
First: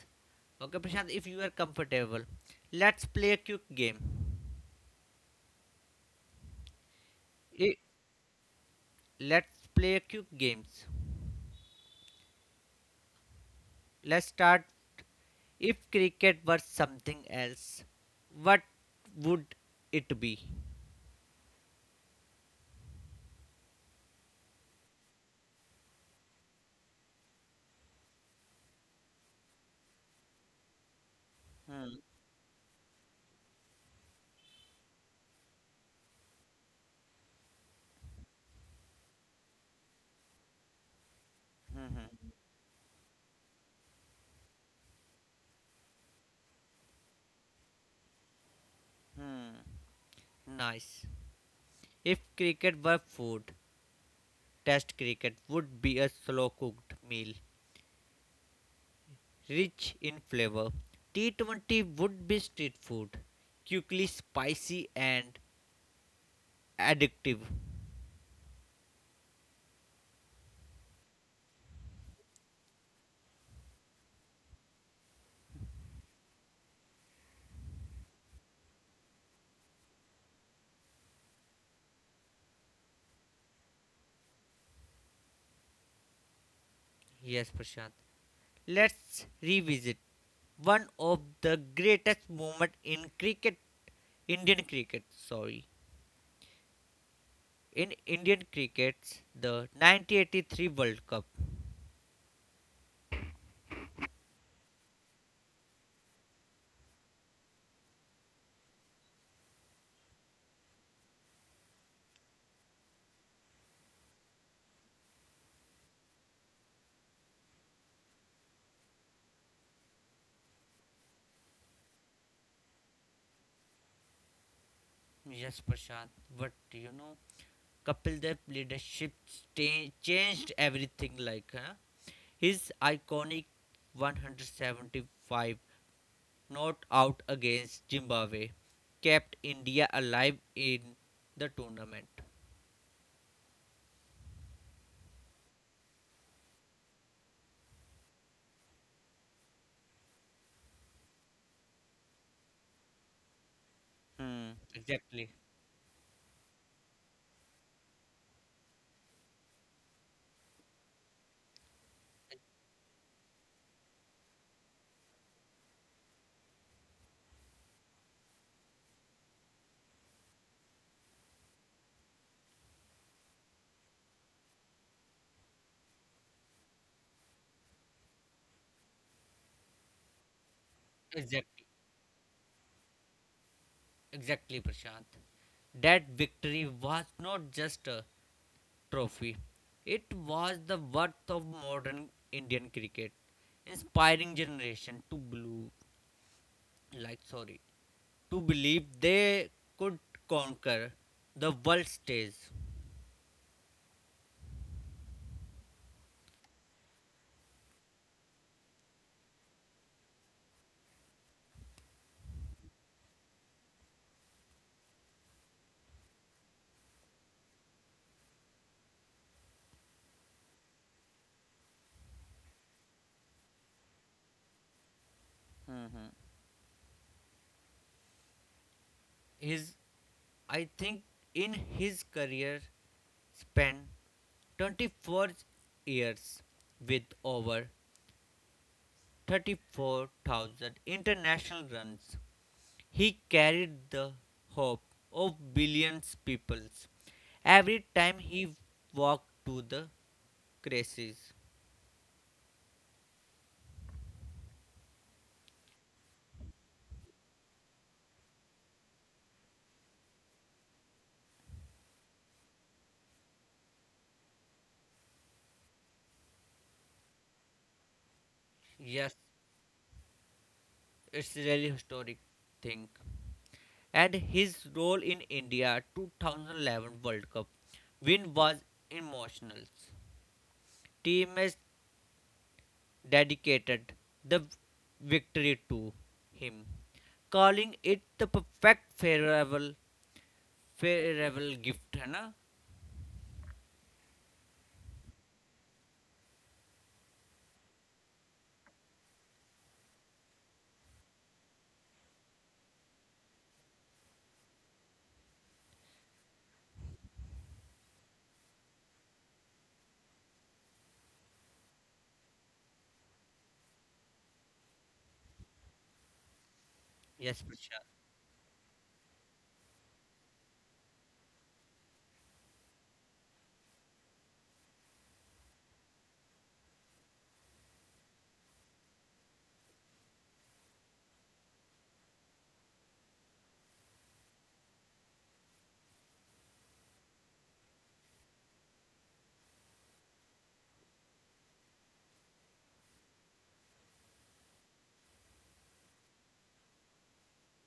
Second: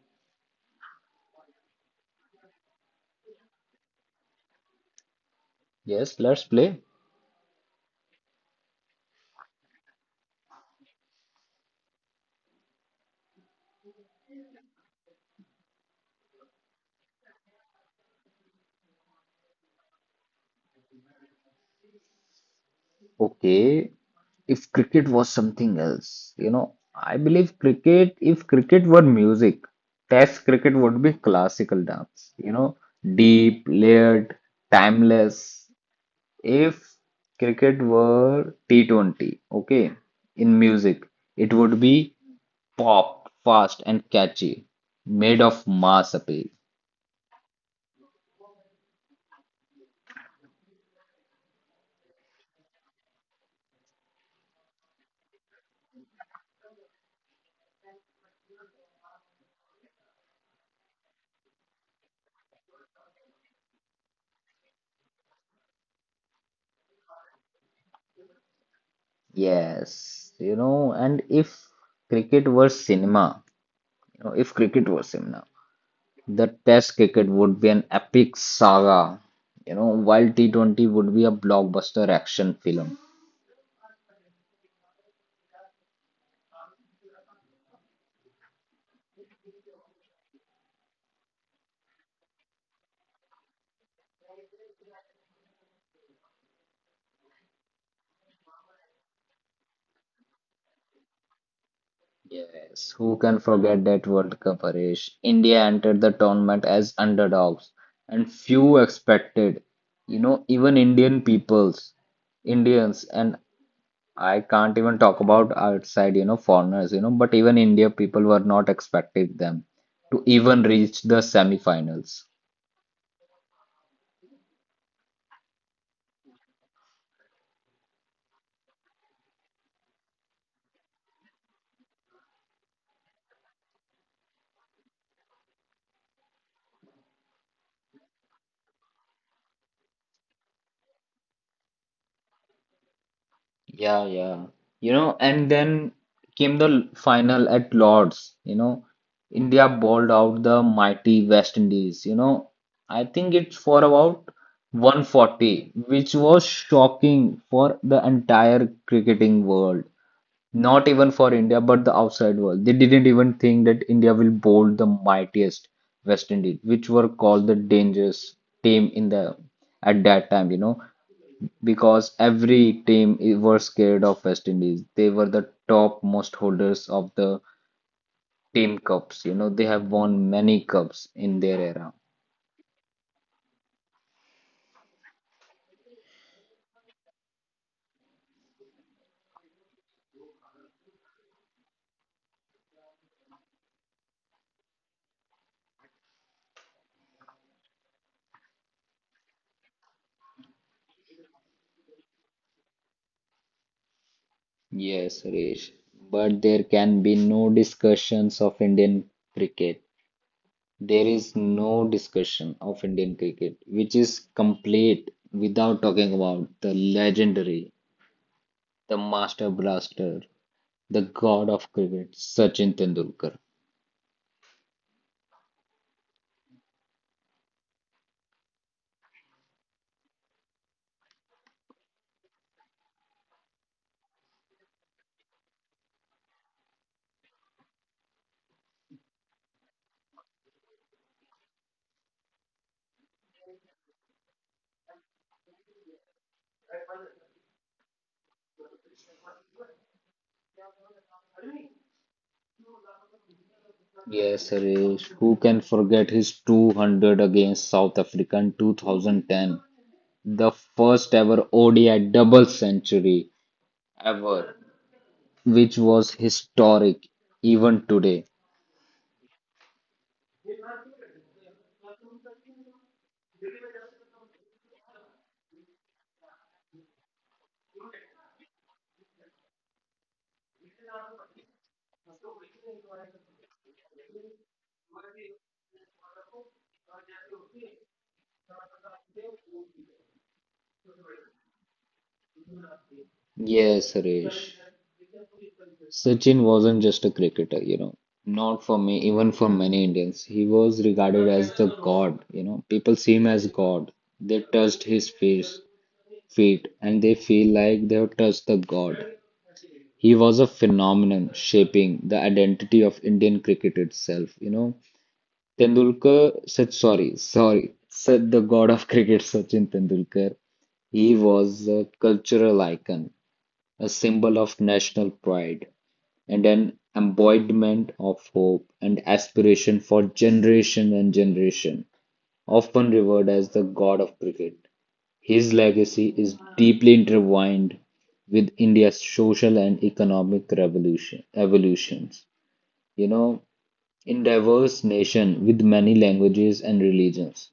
Speaker 1: Okay, Prashant, if you are comfortable, let's play a quick game.
Speaker 2: Yes, let's play.
Speaker 1: I- Let's play a quick games. Let's start. If cricket were something else, what would it be?
Speaker 2: Okay, if cricket was something else, if cricket were music, Test cricket would be
Speaker 1: Hmm,
Speaker 2: classical dance, deep, layered, timeless. If cricket were T20, okay, in music, it would
Speaker 1: hmm, hmm,
Speaker 2: be pop, fast, and catchy, made of mass appeal.
Speaker 1: hmm. Nice. If cricket were food, Test cricket would be a slow cooked meal, rich in flavor. T20 would be street food, quickly spicy and addictive.
Speaker 2: Yes, and if cricket were cinema, you know, if cricket were cinema, the Test cricket would be an epic saga, while T20 would be a blockbuster action film.
Speaker 1: Yes, Prashant. Let's revisit one of the greatest moments in cricket, Indian cricket, sorry, in Indian cricket, the 1983 World Cup.
Speaker 2: Yes, who can forget that World Cup, Harish? India entered the tournament as underdogs, and few expected, even Indian peoples, Indians, and I can't even talk about outside, foreigners, but even India people were not expecting them to even reach the semi-finals.
Speaker 1: Yes, Prashant, but Kapil Dev's leadership changed everything. Like huh? His iconic 175 not out against Zimbabwe kept India alive in the tournament.
Speaker 2: Yeah, yeah. And then came the final at Lord's. India bowled out the mighty West Indies. I think it's for about
Speaker 1: Hmm. Exactly.
Speaker 2: 140, which was shocking for the entire cricketing world. Not even for India, but the outside world. They didn't even think that India will bowl the mightiest West Indies, which were called the dangerous team in the at that time. Because every team were scared of West Indies. They were the top most holders of the team cups. They have won many cups in their
Speaker 1: Exactly.
Speaker 2: era.
Speaker 1: Exactly, Prashant. That victory was not just a trophy, it was the worth of modern Indian cricket, inspiring generation to believe, like sorry, to believe they could conquer the world stage.
Speaker 2: Yes, Suresh. But there can be no discussions of Indian cricket. There is no discussion of Indian cricket, which is complete without talking about the legendary, the master blaster, the god of cricket, Sachin Tendulkar.
Speaker 1: Hmm. His, I think, in his career span, 24 years with over 34,000 international runs. He carried the hope of billions peoples every time he walked to the creches.
Speaker 2: Yes, Suresh. Who can forget his 200 against South Africa in 2010? The first ever ODI double century ever, which was historic even today.
Speaker 1: Yes, it's really historic thing. And his role in India 2011 World Cup win was emotional. Teammates dedicated the victory to him, calling it the perfect farewell gift. है ना?
Speaker 2: Yes, Suresh. Sachin wasn't just a cricketer. Not for me, even for many Indians. He was regarded as the god. People see him as god. They touched his face, feet, and they feel like they have touched the god. He was a phenomenon shaping the identity of Indian cricket itself. Tendulkar said, sorry,
Speaker 1: Yes,
Speaker 2: sorry,
Speaker 1: Prashant.
Speaker 2: said the god of cricket, Sachin Tendulkar. He was a cultural icon, a symbol of national pride, and an embodiment of hope and aspiration for generation and generation, often revered as the god of cricket. His legacy is deeply intertwined with India's social and economic revolution evolutions. You know, in diverse nation with many languages and religions.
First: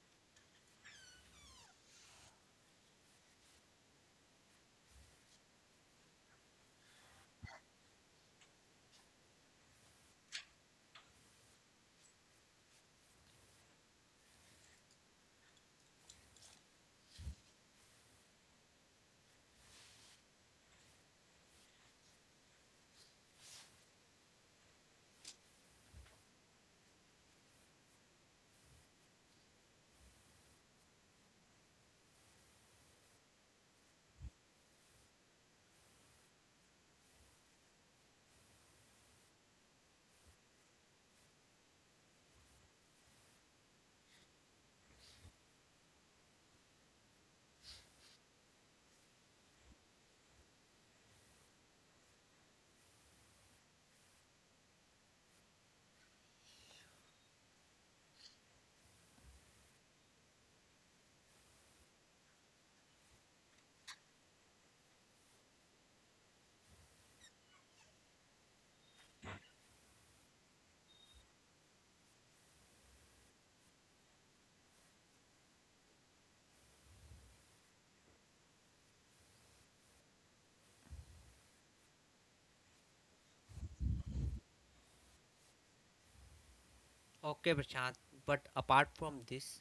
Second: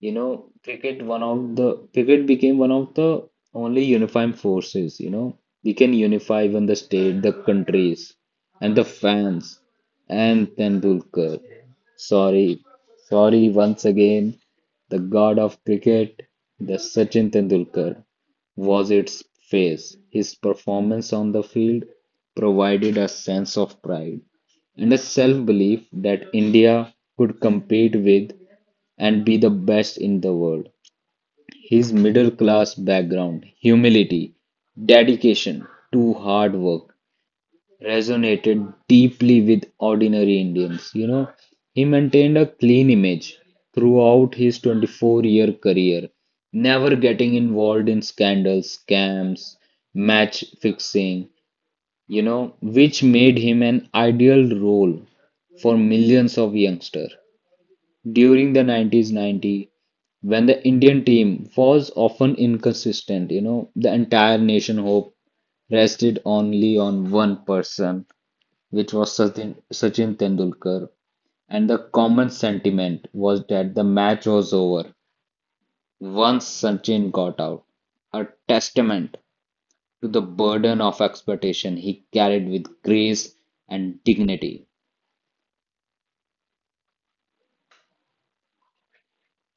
Speaker 2: You know, cricket one of the cricket became one of the only unifying forces. We can unify even the state, the countries, and the fans, and Tendulkar. Sorry, sorry once again, the god of cricket, the Sachin Tendulkar, was its face. His performance on the field provided a sense of pride and a self belief that India could compete with and be the best in the world. His middle class background, humility, dedication to hard work resonated deeply with ordinary Indians. He maintained a clean image throughout his 24-year career, never getting involved in scandals, scams, match fixing, which made him an ideal role for millions of youngsters during the 90s 90 when the Indian team was often inconsistent, the entire nation hope rested only on one person, which was Sachin, Sachin Tendulkar. And the common sentiment was that the match was over once Sachin got out, a testament to the burden of expectation he carried with grace and dignity.
Speaker 1: Okay, Prashant, but apart from this,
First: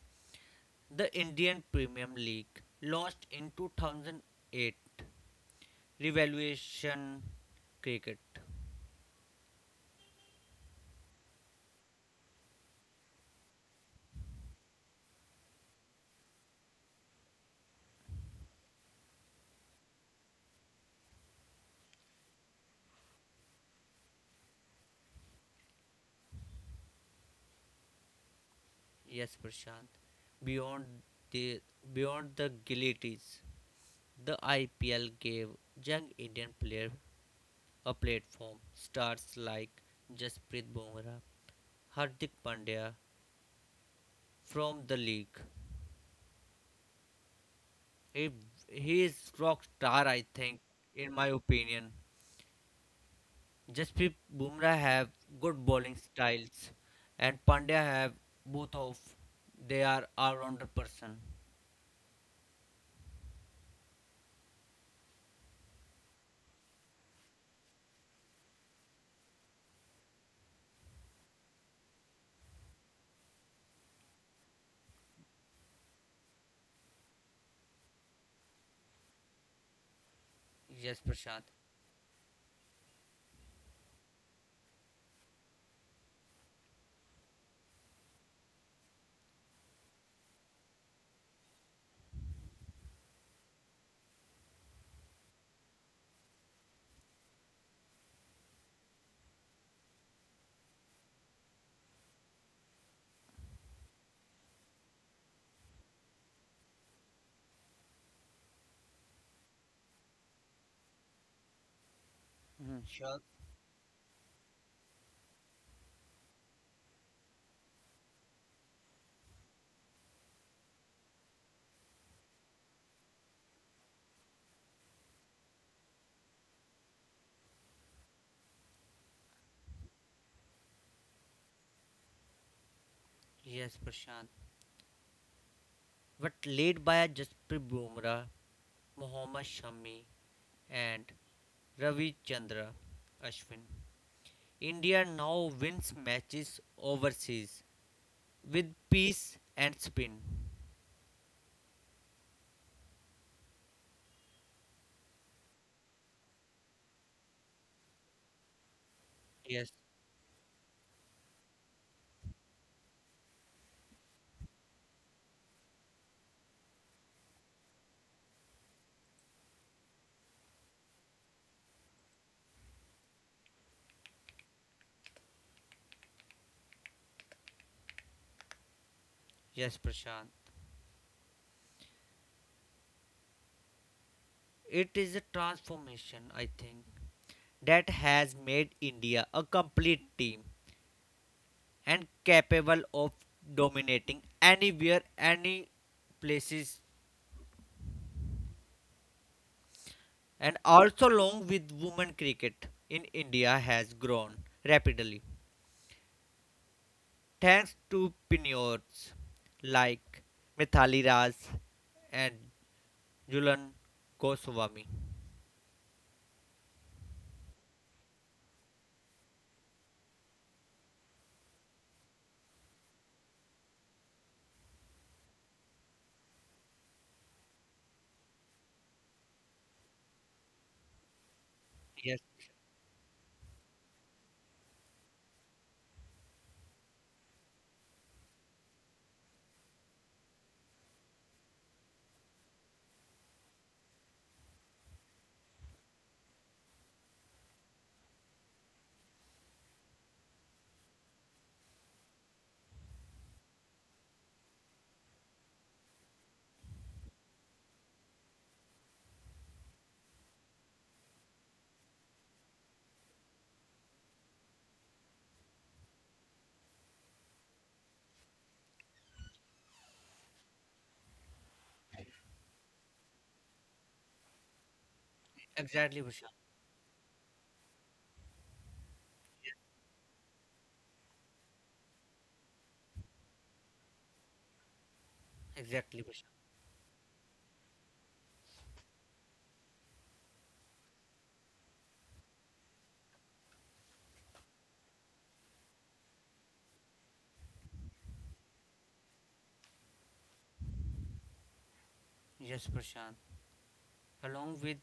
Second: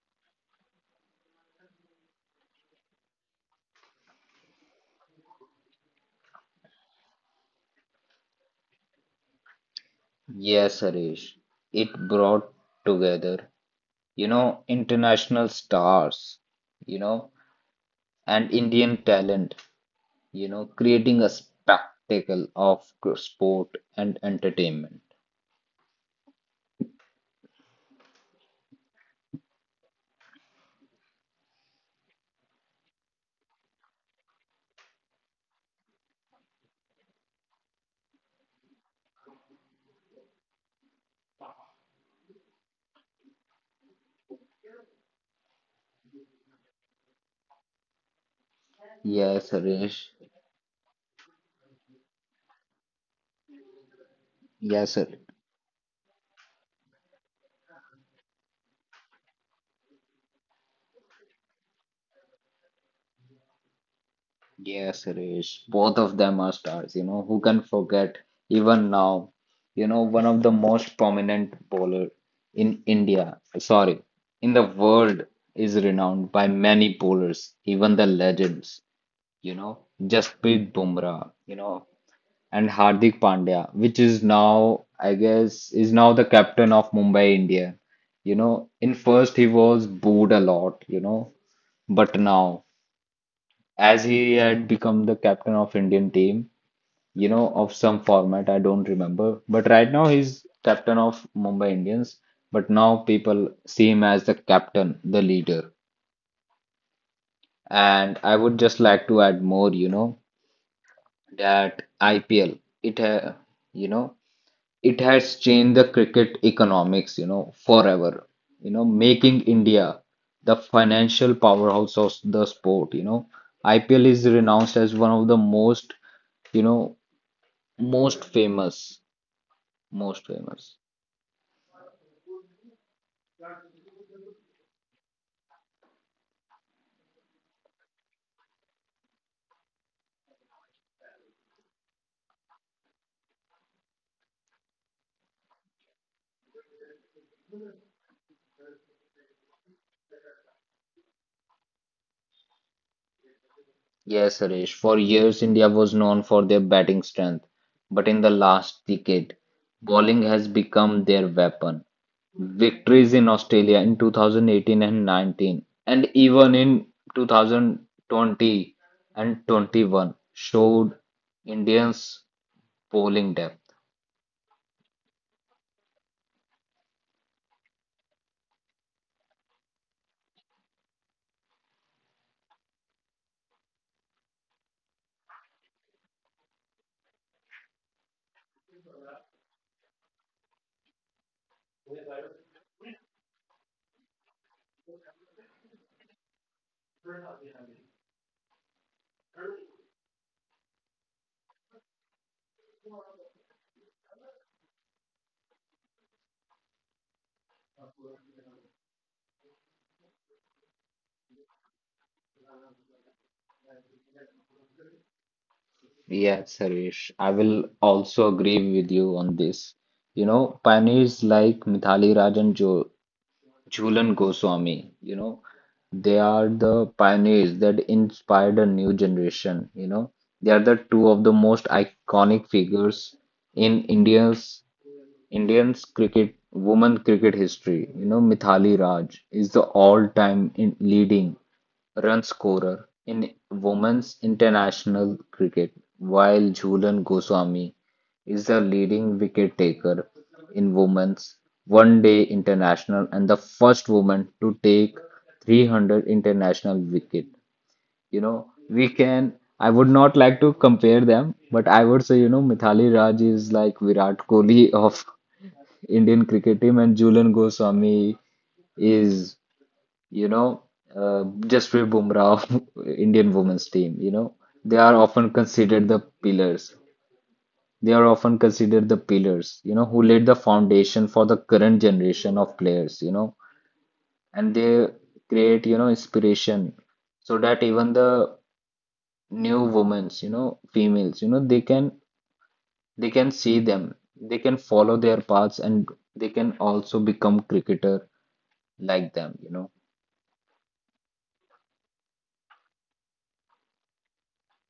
Speaker 1: the Indian Premium League, launched in 2008, revaluation cricket.
Speaker 2: Yes, Harish, it brought together international stars, you know, and Indian talent, creating a spectacle of sport and entertainment.
Speaker 1: Yes, Prashant. Beyond the beyond the guillotines, the IPL gave young Indian player a platform. Stars like Jasprit Bumrah, Hardik Pandya from the league. He, he is
Speaker 2: Yes,
Speaker 1: rock star,
Speaker 2: Harish.
Speaker 1: I think, in my opinion. Jasprit Bumrah
Speaker 2: Yes, sir.
Speaker 1: have good bowling styles, and Pandya have both of. They are all-rounder person.
Speaker 2: Yes, Harish. Both of them are stars, who can forget even now, one of the most prominent bowler in India, sorry, in the world is renowned by many bowlers, even the legends, you know, Jasprit
Speaker 1: Yes,
Speaker 2: Bumrah,
Speaker 1: Prashant.
Speaker 2: and Hardik Pandya, which is now, I guess, is now the captain of Mumbai Indian. In first he was booed a lot, but now, as he had become the captain of Indian team, of some format, I don't remember, but right now he's captain of Mumbai Indians, but now people see him as the captain, the leader. And I would just like to add more, you know, that IPL,
Speaker 1: Mhm. Sure.
Speaker 2: you know, it has changed the cricket economics, you know, forever, you know, making India the financial powerhouse of the sport, you know. IPL is renounced as one of the most, you know, most famous, most famous.
Speaker 1: Yes, Prashant. But led by Jasprit Bumrah, Mohammad Shami, and Ravi Ashwin, India now wins matches overseas with pace and spin.
Speaker 2: Yes, Suresh. For years, India was known for their batting strength, but in the last decade,
Speaker 1: Yes,
Speaker 2: bowling has become their weapon. Victories in Australia in 2018 and 19, and even in 2020 and 21, showed Indians' bowling depth.
Speaker 1: yes, Prashant. It is a transformation, I think, that has made India a complete team and capable of dominating anywhere, any places. And also, along with women cricket in India has grown rapidly thanks to pioneers like Mithali Raj and Jhulan Goswami.
Speaker 2: Yes, Suresh. I will also agree with you on this. You know, pioneers like Mithali Raj and jo Jhulan Goswami, you know, they are the pioneers that inspired a new generation, you know. They are the two of the most
Speaker 1: Yes,
Speaker 2: iconic figures in India's Indians cricket, women cricket history. You know, Mithali Raj is the all-time in leading run scorer in women's international cricket, while Jhulan Goswami is the leading wicket taker in women's one day international and the first woman to take 300 international wicket. You know, I would not like to compare them, but I would say, you know, Mithali Raj is like Virat Kohli of Indian cricket team, and Julian Goswami is, you know, uh, Jasprit Bumrah of Indian women's team. You know, they are often considered the
Speaker 1: exactly, Prashant.
Speaker 2: pillars. They are often considered the pillars, you know, who laid the foundation for the current generation of players, you know, and they create, you know,
Speaker 1: Exactly, Prashant.
Speaker 2: inspiration so that even the new women's, you know, females, you know, they can see them, they can follow their paths, and they can also become cricketer like them, you know.
Speaker 1: Yes, Prashant. Along with,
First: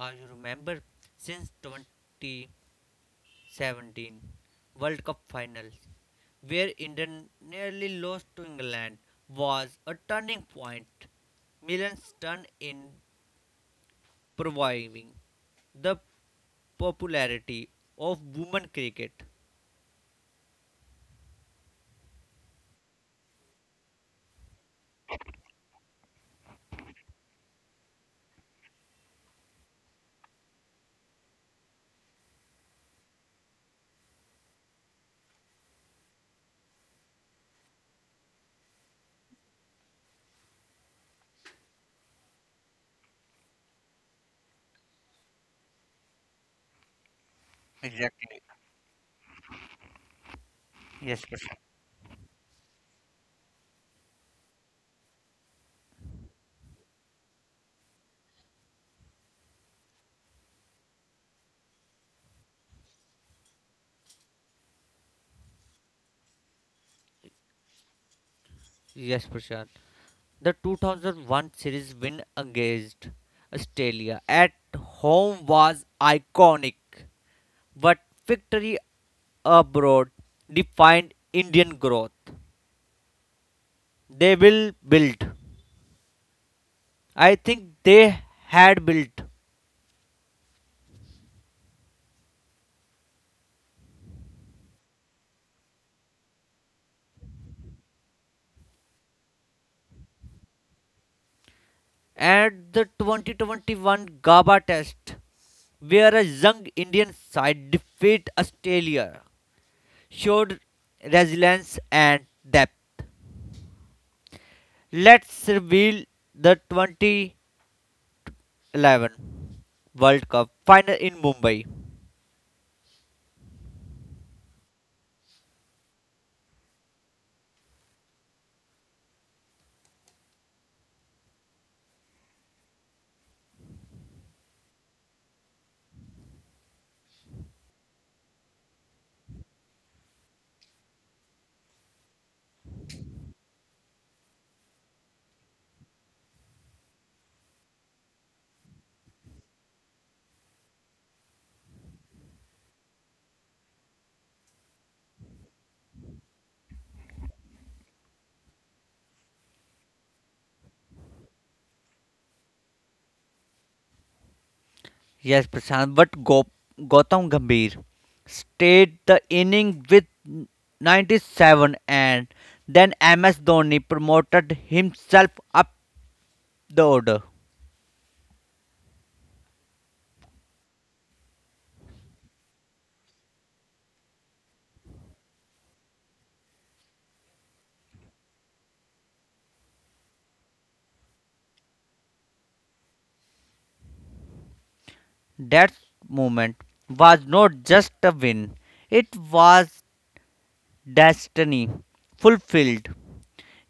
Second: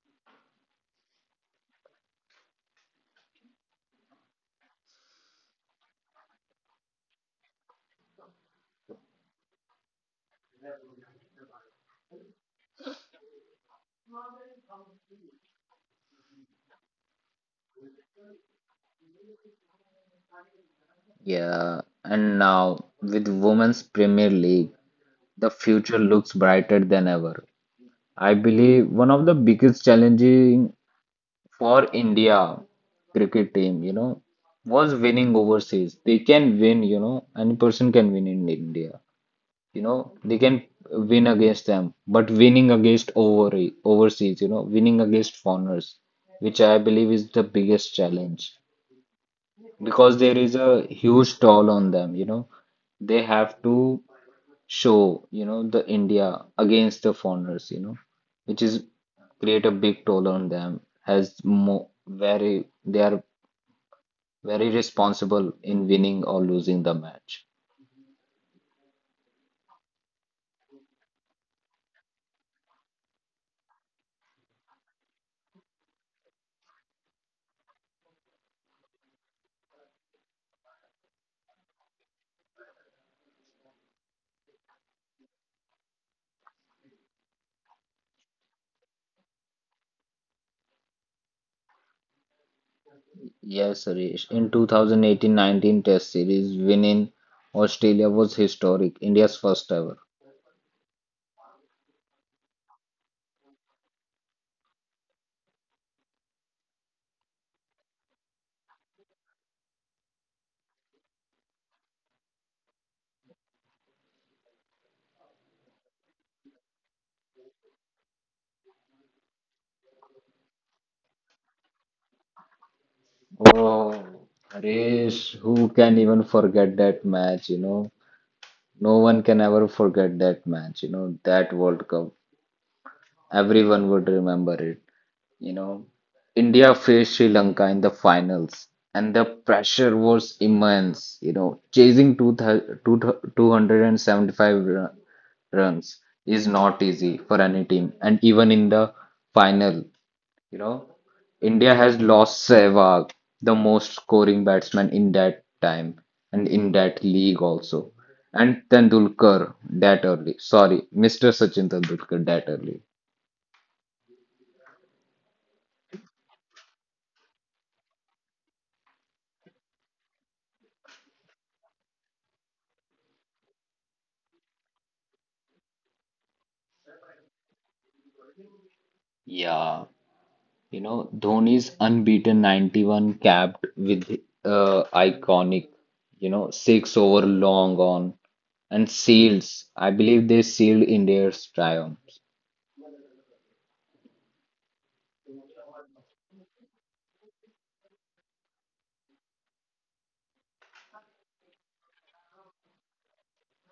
Speaker 1: you remember, since 2017 World Cup Finals, where India nearly lost to England, was a turning point. Millions turned in proving the popularity of women cricket.
Speaker 2: Yeah, and now with Women's Premier League, the future looks brighter than ever. I believe one of the biggest challenging for India cricket team, you know, was winning overseas. They can win, you know, any person can win in India. You know, they can win against them, but winning against overseas, you know, winning against foreigners, which I believe is the biggest challenge.
Speaker 1: Exactly.
Speaker 2: Because there is a huge
Speaker 1: Yes,
Speaker 2: toll
Speaker 1: Prashant.
Speaker 2: on them, you know. They have to show, you know, the India against the foreigners, you know, which is create a big toll on them as mo very they are very responsible in winning or losing the match.
Speaker 1: Yes, Prashant. The 2001 series win against Australia at home was iconic, but victory abroad defined Indian growth. They will build. I think they had built.
Speaker 2: Yes, Suresh. In 2018 19 Test Series, winning Australia was historic, India's first ever.
Speaker 1: At the 2021 GABA test, where a young Indian side defeated Australia, showed resilience and depth. Let's reveal the 2011 World Cup final in Mumbai.
Speaker 2: Oh, Suresh, who can even forget that match, you know? No one can ever forget that match, you know, that World Cup. Everyone would remember it. You know, India faced Sri Lanka in the finals, and the pressure was immense, you know, chasing 275 runs is not easy for any team, and even in the final. You know, India has lost Sehwag, the most scoring batsman in that time and in that league also. And Tendulkar that early. Sorry, Mr. Sachin Tendulkar that early.
Speaker 1: Yes, Prashant, but Gautam Gambhir stayed the inning with 97 and then MS Dhoni promoted himself up the order.
Speaker 2: Yeah, you know, Dhoni's unbeaten 91 capped with iconic, you know, six over long on and seals. I believe they sealed India's triumph.
Speaker 1: That moment was not just a win, it was destiny fulfilled,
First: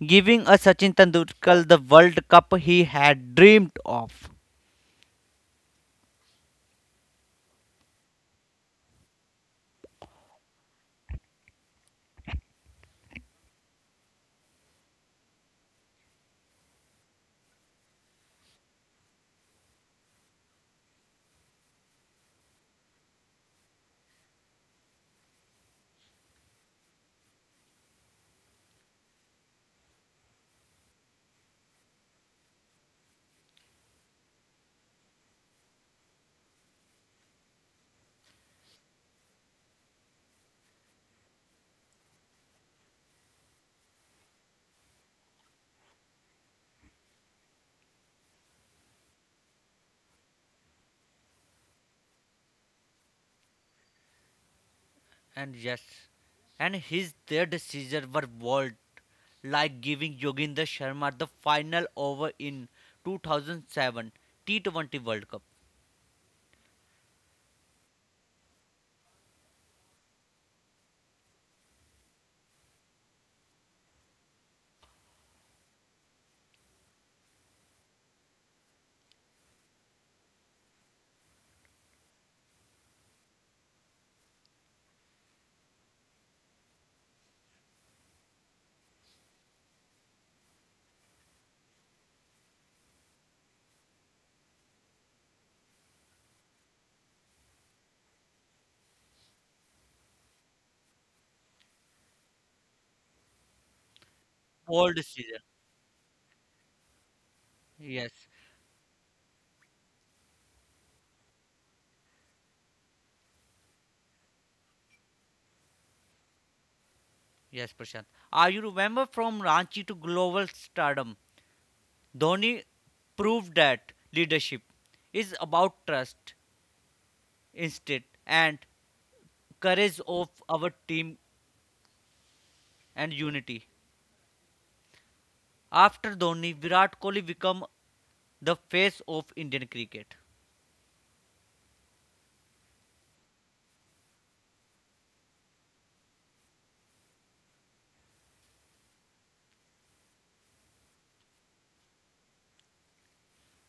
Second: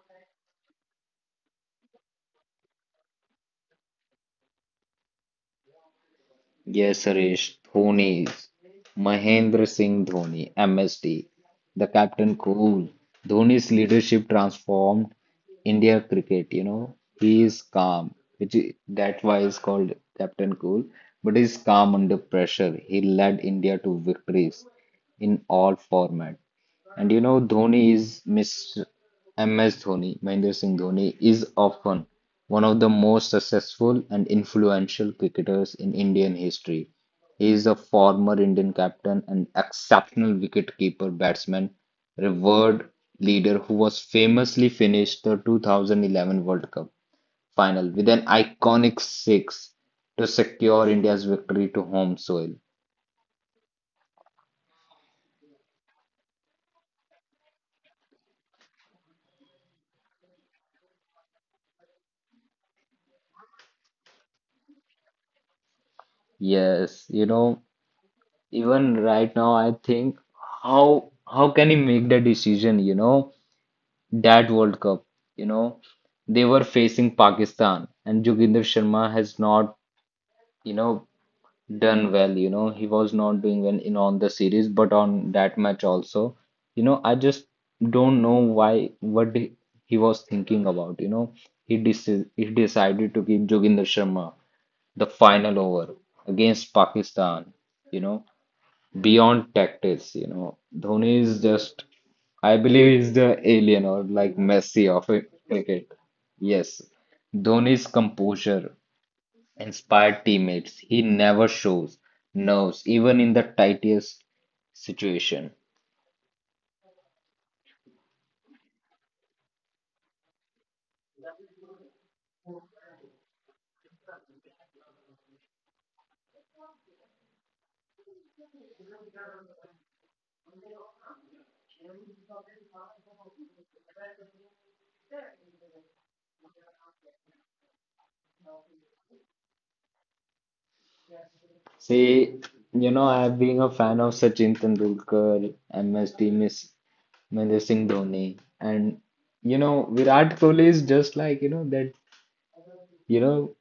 Speaker 1: giving a Sachin Tendulkar the World Cup he had dreamed of.
Speaker 2: Yes, Suresh, Dhoni is Mahendra Singh Dhoni, MSD, the captain cool. Dhoni's leadership transformed India cricket, you know. He is calm, which is, that's why he's called Captain Cool, but he's calm under pressure. He led India to victories in all format. And you know, Dhoni is mis MS Dhoni, Mahendra Singh Dhoni, is often one of the most successful and influential cricketers in Indian history. He is a former Indian captain and exceptional wicketkeeper batsman, revered leader who was famously finished the 2011 World Cup final with an iconic six to secure India's victory to home soil.
Speaker 1: And yes, and his their decisions were bold like giving Yoginder Sharma the final over in 2007 T20 World Cup.
Speaker 2: Yes, you know, even right now I think how can he make the decision, you know? That World Cup, you know, they were facing Pakistan, and Joginder Sharma has not, you know, done well. You know, he was not doing well in on the series, but on that match also, you know, I just don't know why what he was thinking about. You know, he decided to give Joginder Sharma the final over against Pakistan. You know, beyond tactics, you know. Dhoni is just, I believe, is the alien or like
Speaker 1: World
Speaker 2: Messi
Speaker 1: Series.
Speaker 2: of a cricket. Yes,
Speaker 1: Yes,
Speaker 2: Dhoni's composure inspired teammates. He never shows nerves, even in the tightest situation.
Speaker 1: yes, Prashant. Are you remember from Ranchi to global stardom? Dhoni proved that leadership is about trust, instinct, and courage of our team and unity. After Dhoni, Virat Kohli become the face of Indian cricket.
Speaker 2: See, you know, I have been a fan of Sachin Tendulkar, MS team is Mahendra Singh Dhoni, and you know, Virat Kohli is just like you know that you know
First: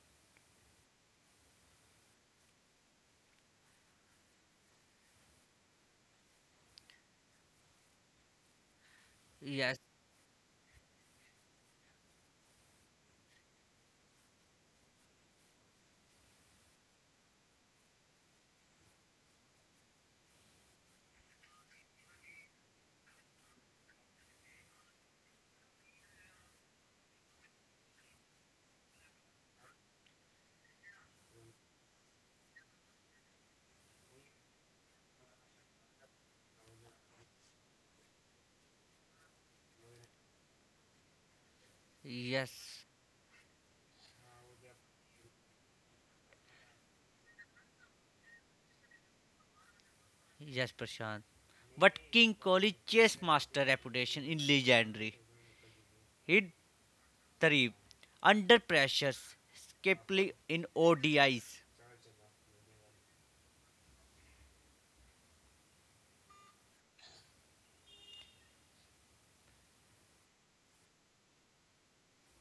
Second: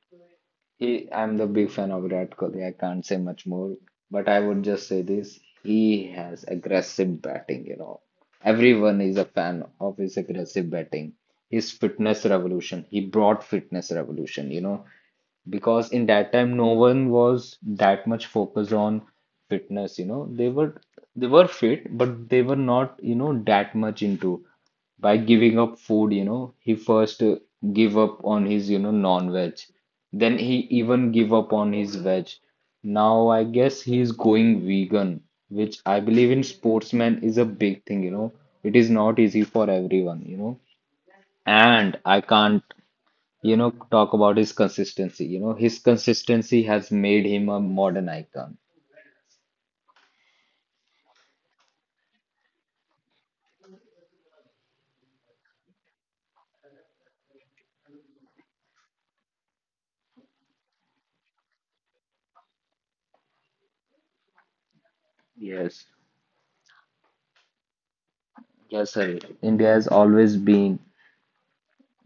Speaker 2: he, I'm the big fan of Virat Kohli. I can't say much more, but I would just say this. He has aggressive batting, you know. Everyone is a fan
Speaker 1: Yes,
Speaker 2: of his aggressive batting. His fitness revolution. He brought fitness revolution, you know, because in that time no one was that much focused on fitness, you know, they were fit but they were not, you know, that much into by giving up food. You know, he first give up on his, you know, non-veg, then he even give up on his veg. Now I guess he is going vegan, which I believe in sportsmen is a big thing, you know. It is not easy for everyone, you know, and I
Speaker 1: yes.
Speaker 2: can't, you know, talk about his consistency. You know, his consistency has made him a modern icon.
Speaker 1: Yes, Prashant. But King Kohli chess master reputation in legendary. Hit three under pressures, skeptically in ODIs.
Speaker 2: Yes, yes, sir. India has always been.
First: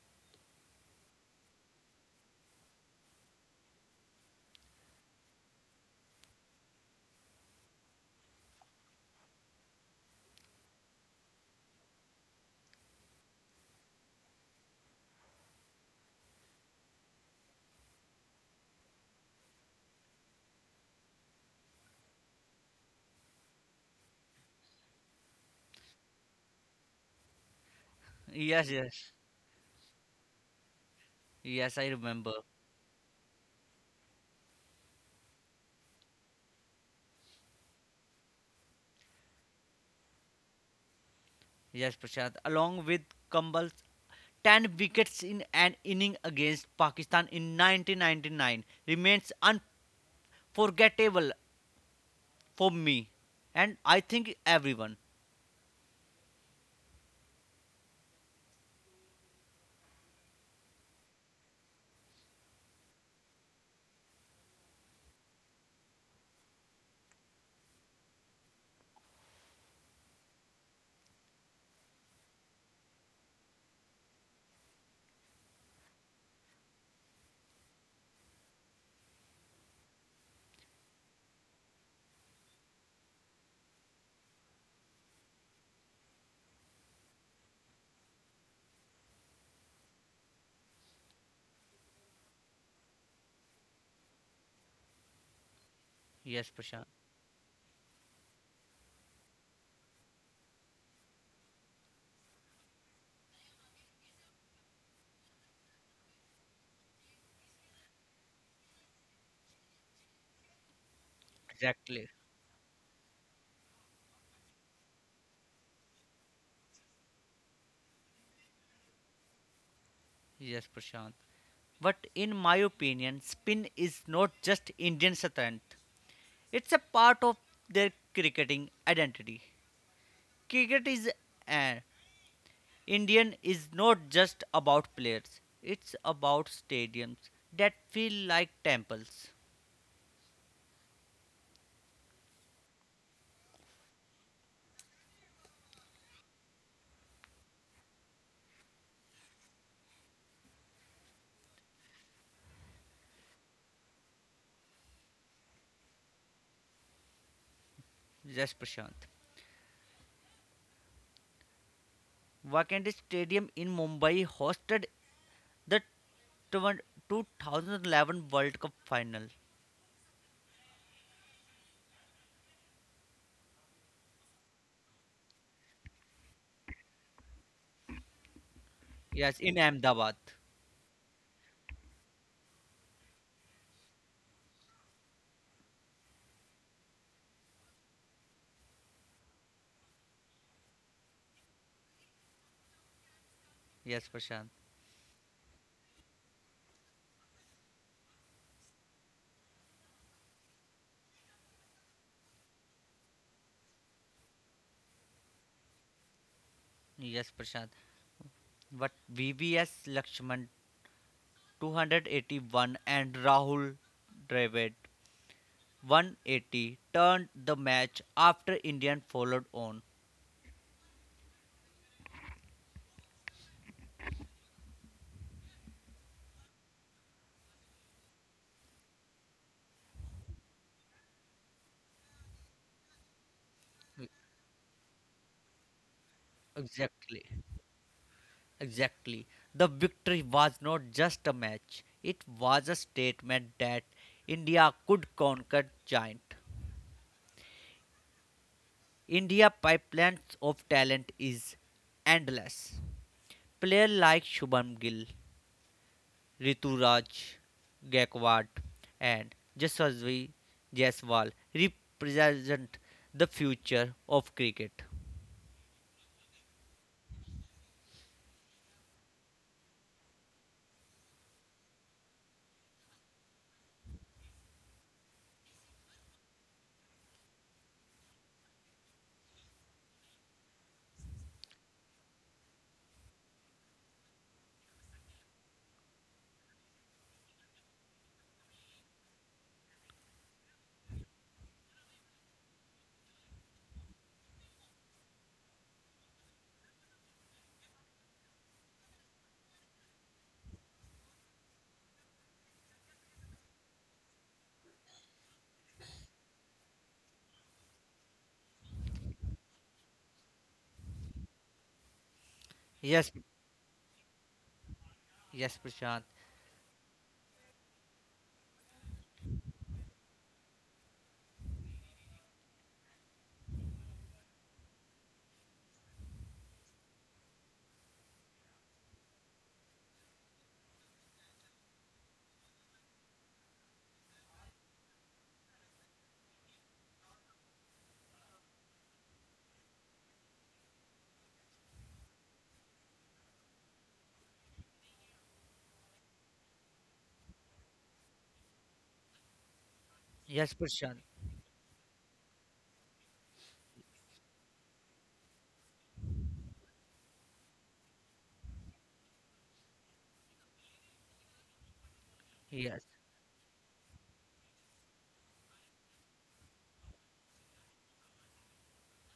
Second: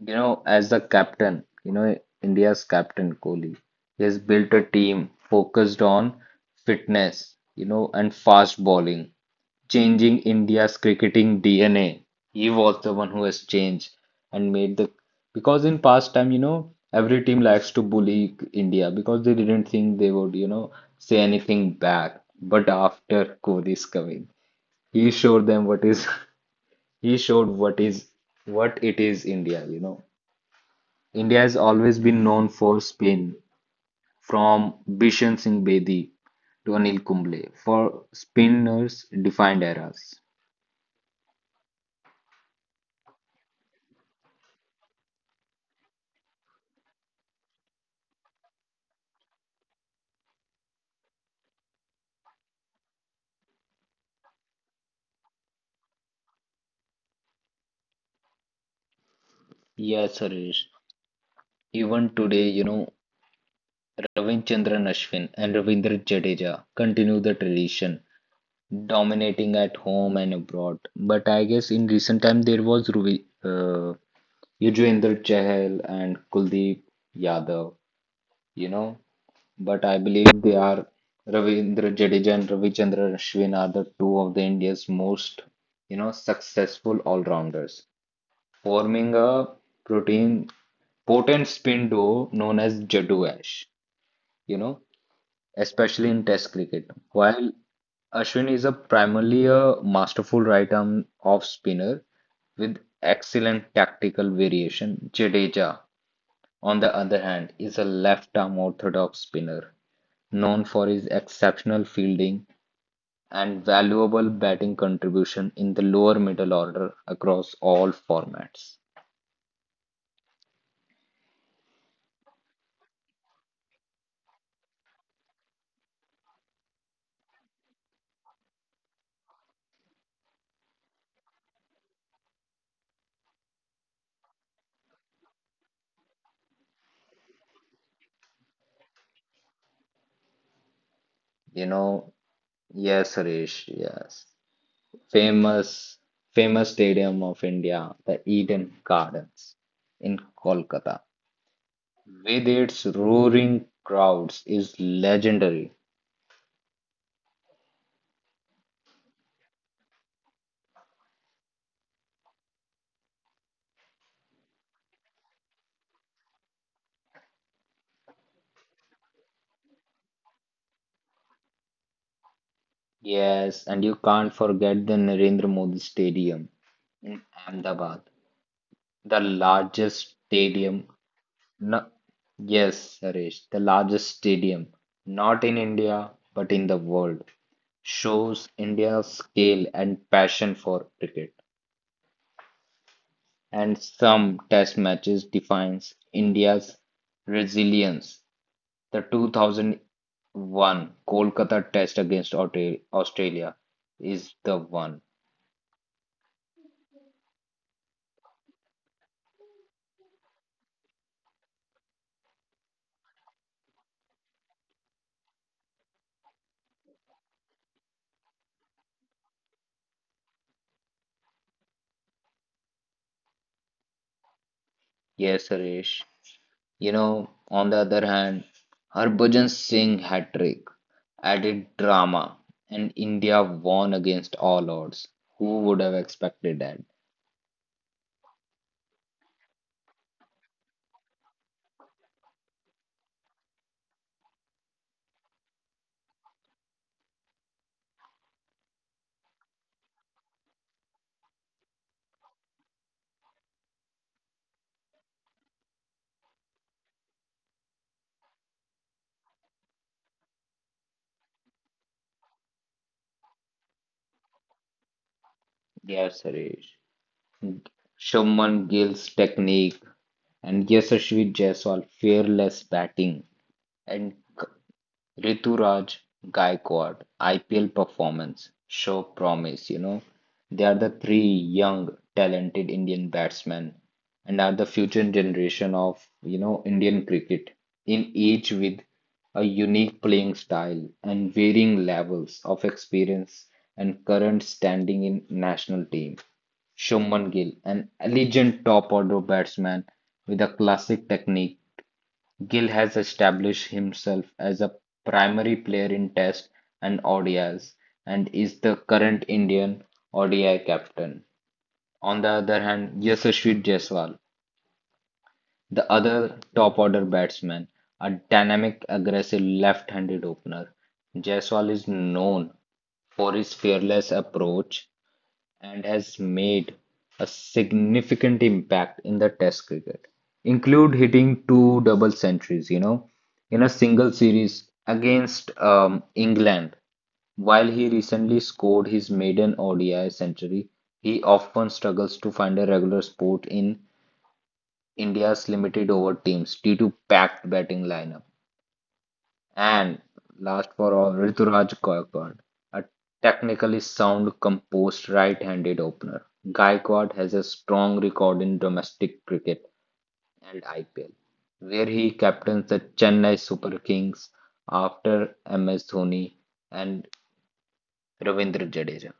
Speaker 2: You know, as the captain, you know, India's captain Kohli, he has built a team focused on fitness, you know, and fast bowling, changing India's cricketing DNA. He was the one who has changed and made the because in past time, you know, every team likes to bully India because they didn't think they would, you know, say anything back. But after Kohli's coming, he showed them what is he showed what is what
Speaker 1: Yes,
Speaker 2: it is
Speaker 1: yes,
Speaker 2: India, you know. India has
Speaker 1: yes,
Speaker 2: always
Speaker 1: I
Speaker 2: been
Speaker 1: remember.
Speaker 2: known for spin, from Bishan Singh Bedi to Anil Kumble, for spinners defined eras.
Speaker 1: Yes, Prashant. Along with Cumble's 10 wickets in an inning against Pakistan in 1999 remains unforgettable for me and I think everyone.
Speaker 2: Yeah, Suresh. Even today, you know, Ravichandran Ashwin and Ravindra Jadeja continue the tradition, dominating at home and abroad. But I guess in recent time there was Yuzvendra Chahal and Kuldeep Yadav, you know. But I believe they are Ravindra Jadeja and Ravichandran Ashwin are the two of the India's most, you know, successful all-rounders, forming a protein potent spin duo known as Jadoo Ash, you know, especially in Test
Speaker 1: Yes,
Speaker 2: cricket.
Speaker 1: Prashant.
Speaker 2: While Ashwin is a primarily a masterful right arm off spinner with excellent tactical variation, Jadeja, on the other hand, is a left arm orthodox spinner known for his exceptional
Speaker 1: Exactly.
Speaker 2: fielding and valuable batting contribution in the lower middle order across all formats.
Speaker 1: Yes, Prashant. But in my opinion, spin is not just Indian strength. It's a part of their cricketing identity. Cricket is uh, Indian is not just about players. It's about stadiums that feel like temples.
Speaker 2: You know, yes, Suresh, yes. Famous, famous stadium of India, the Eden Gardens in Kolkata, with its roaring crowds, is legendary.
Speaker 1: Yes, Prashant. Wakhede Stadium in Mumbai hosted the 20- 2011 World Cup final.
Speaker 2: Yes, and you can't forget the Narendra Modi Stadium in Ahmedabad, the
Speaker 1: Yes, in
Speaker 2: largest
Speaker 1: Ahmedabad.
Speaker 2: stadium. No, yes, Suresh, the largest stadium, not in India, but in the world, shows India's scale and passion for cricket. And
Speaker 1: Yes,
Speaker 2: some
Speaker 1: Prashant.
Speaker 2: test matches defines India's resilience. The 2001 Kolkata test against Australia is the one.
Speaker 1: Yes, Prashant. But VVS Lakshman 281 and Rahul Dravid 180 turned the match after Indian followed on.
Speaker 2: Yes, Suresh. You know, on the other hand, Harbhajan Singh hat trick added drama, and India won
Speaker 1: E-
Speaker 2: against all odds. Who would have expected that?
Speaker 1: Exactly. Exactly. The victory was not just a match. It was a statement that India could conquer giant. India pipelines of talent is endless. Player like Shubham Gill Rituraj Gaikwad and Jaswasvi Jaiswal represent the future of cricket.
Speaker 2: Yes, Suresh. Shubman Gill's technique and Yashasvi Jaiswal fearless batting and Rituraj Gaikwad IPL performance show promise. You know, they are the three young, talented Indian batsmen and are the future generation of, you know, Indian cricket. In each with a unique playing style and varying levels of experience and current standing in national team. Shubman Gill, an elegant top order batsman with a classic technique, Gill has established himself as a primary player in Test and ODIs and is the current Indian ODI captain. On the other hand,
Speaker 1: Yes,
Speaker 2: Yashasvi Jaiswal,
Speaker 1: yes,
Speaker 2: the
Speaker 1: Prashant.
Speaker 2: other top order batsman, a dynamic, aggressive left handed opener. Jaiswal is known for his fearless approach and has made a significant impact in the Test cricket, include hitting two double centuries, you know, in a single series against England. While he recently scored his maiden ODI century, he often struggles to find a regular spot in India's limited over teams due to packed batting lineup. And
Speaker 1: Yes,
Speaker 2: last for
Speaker 1: Prashant.
Speaker 2: all, Rituraj Gaikwad, a technically sound, composed right-handed opener. Gaikwad has a strong record in domestic cricket and IPL, where he captains the
Speaker 1: Yes,
Speaker 2: Chennai Super Kings after MS Dhoni and Ravindra Jadeja.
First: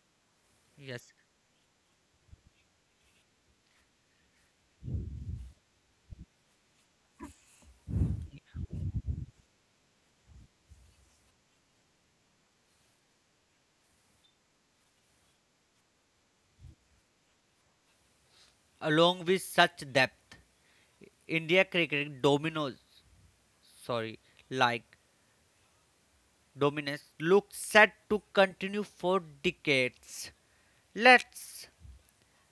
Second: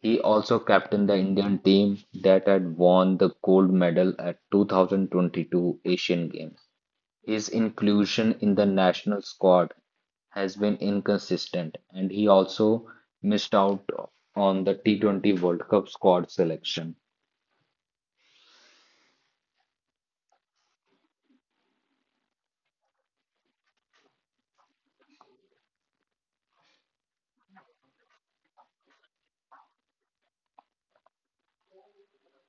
Speaker 2: He also captained
Speaker 1: yes.
Speaker 2: the Indian team that had won the gold medal at 2022 Asian Games. His inclusion in the national squad has been inconsistent, and he also missed out on the T20 World Cup squad selection.
Speaker 1: Along with such depth, India cricket dominoes, sorry, like dominance looks set to continue for decades. Let's